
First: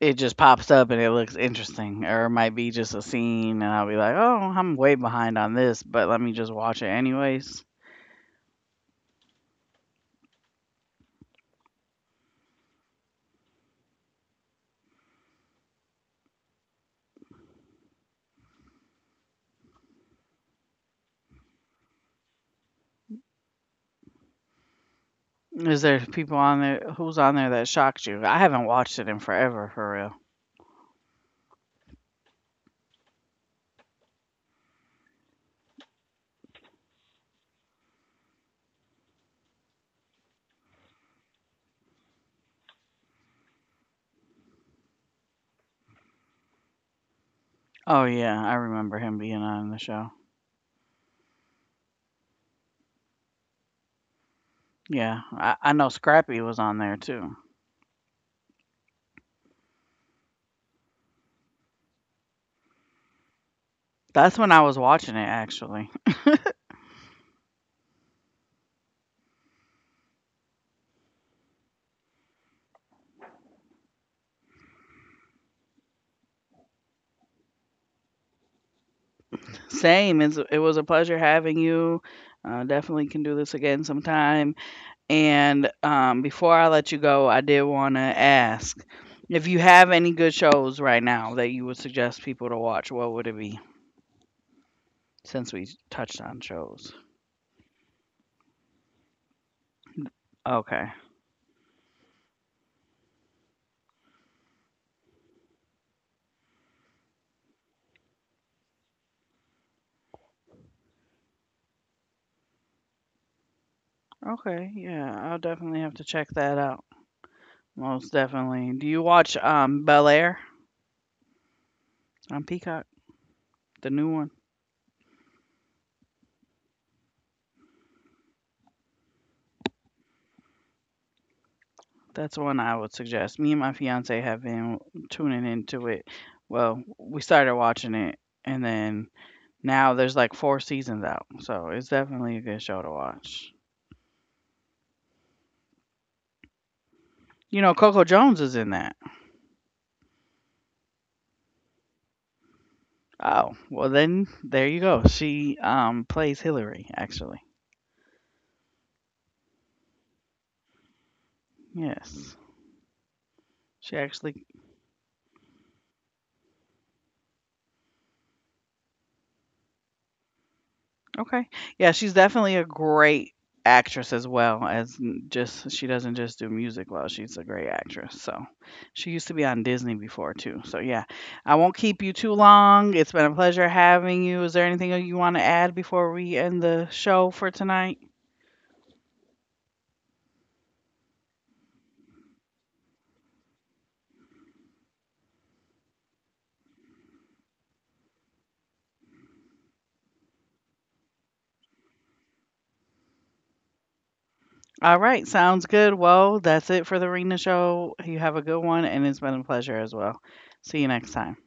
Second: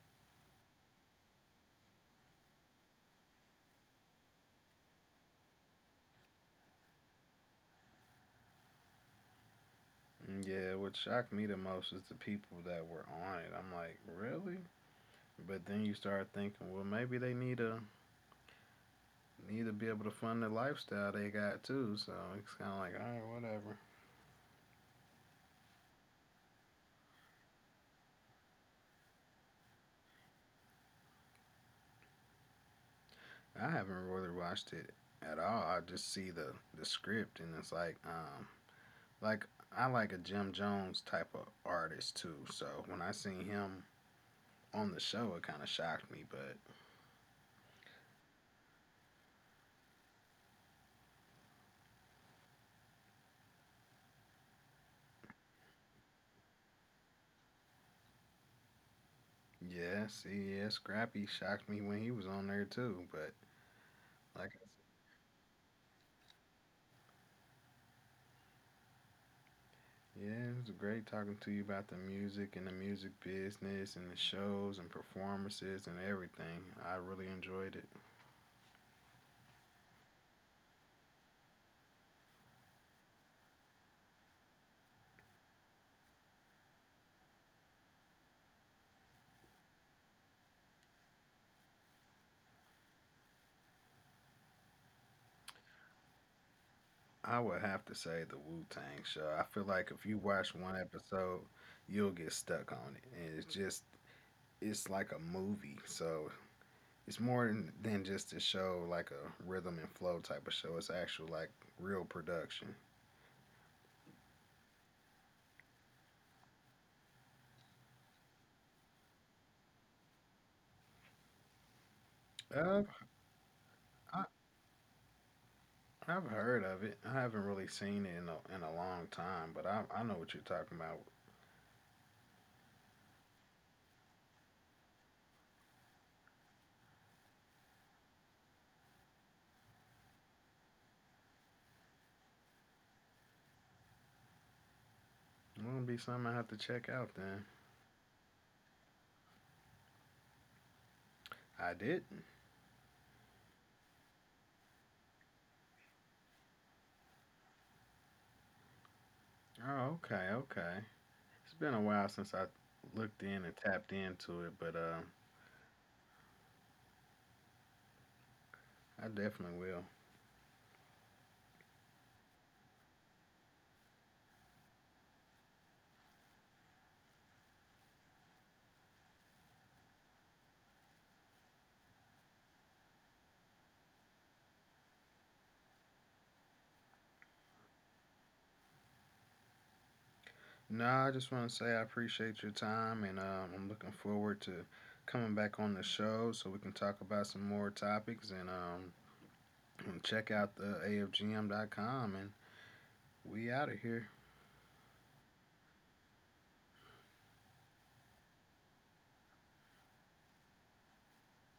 S1: it just pops up and it looks interesting, or it might be just a scene and I'll be like, oh, I'm way behind on this, but let me just watch it anyways.
S2: Mm, yeah, what shocked me the most is the people that were on it. I'm like, really? But then you start thinking, well, maybe they need to be able to fund the lifestyle they got too. So it's kind of like, all right, whatever.
S1: Is there people on there who's on there that shocked you? I haven't watched it in forever, for real.
S2: I haven't really watched it at all. I just see the script and it's like, like I like a Jim Jones type of artist too. So when I seen him on the show, it kind of shocked me. But
S1: Oh yeah, I remember him being on the show. Yeah, I know Scrappy was on there too.
S2: yeah, see, yeah, Scrappy shocked me when he was on there too. But
S1: That's
S2: like,
S1: when
S2: I said,
S1: I was watching it actually.
S2: yeah, it was great talking to you about the music and the music business and the shows and performances and everything. I really enjoyed it.
S1: Same. It was a pleasure having you. Definitely can do this again sometime. And before I let you go, I did want to ask if you have any good shows right now that you would suggest people to watch. What would it be? Since we touched on shows.
S2: I would have to say the Wu Tang show. I feel like if you watch one
S1: Okay.
S2: episode, you'll get stuck on it, and it's just it's like a movie. So it's than just a show, like a rhythm and flow type of show. It's actual like real production.
S1: Okay. Yeah, I'll definitely have to check that out. Most definitely. Do you watch Bel Air on
S2: Uh,
S1: Peacock? The new
S2: I,
S1: one.
S2: I've heard of it. I haven't really seen it in in a long time, but I know what you're talking about.
S1: That's one I would suggest. Me and my fiance have been tuning into it. Well, we started watching it, and then now there's like four seasons out, so it's definitely a good show to watch.
S2: It'll be something I have to check out then.
S1: You know, Coco Jones is in that.
S2: I did.
S1: Oh, well then there you go. She plays Hillary actually.
S2: Oh, okay, okay. It's been a while since I
S1: Yes,
S2: looked in and tapped into
S1: she
S2: it, but
S1: actually
S2: I definitely will.
S1: Okay. Yeah, she's definitely a great actress as well as just she doesn't just do music well. She's a great actress. So she used to be on Disney before too. So yeah, I won't keep you too long. It's been a pleasure having you. Is there anything you want to add before we end the show for tonight?
S2: No, I just want to say I appreciate your time, and I'm looking forward to coming back on the show so we can talk about some more topics and check out the afgm.com and we out of here.
S1: All right, sounds good. Well, that's it for the Rena show. You have a good one, and it's been a pleasure as well. See you next time.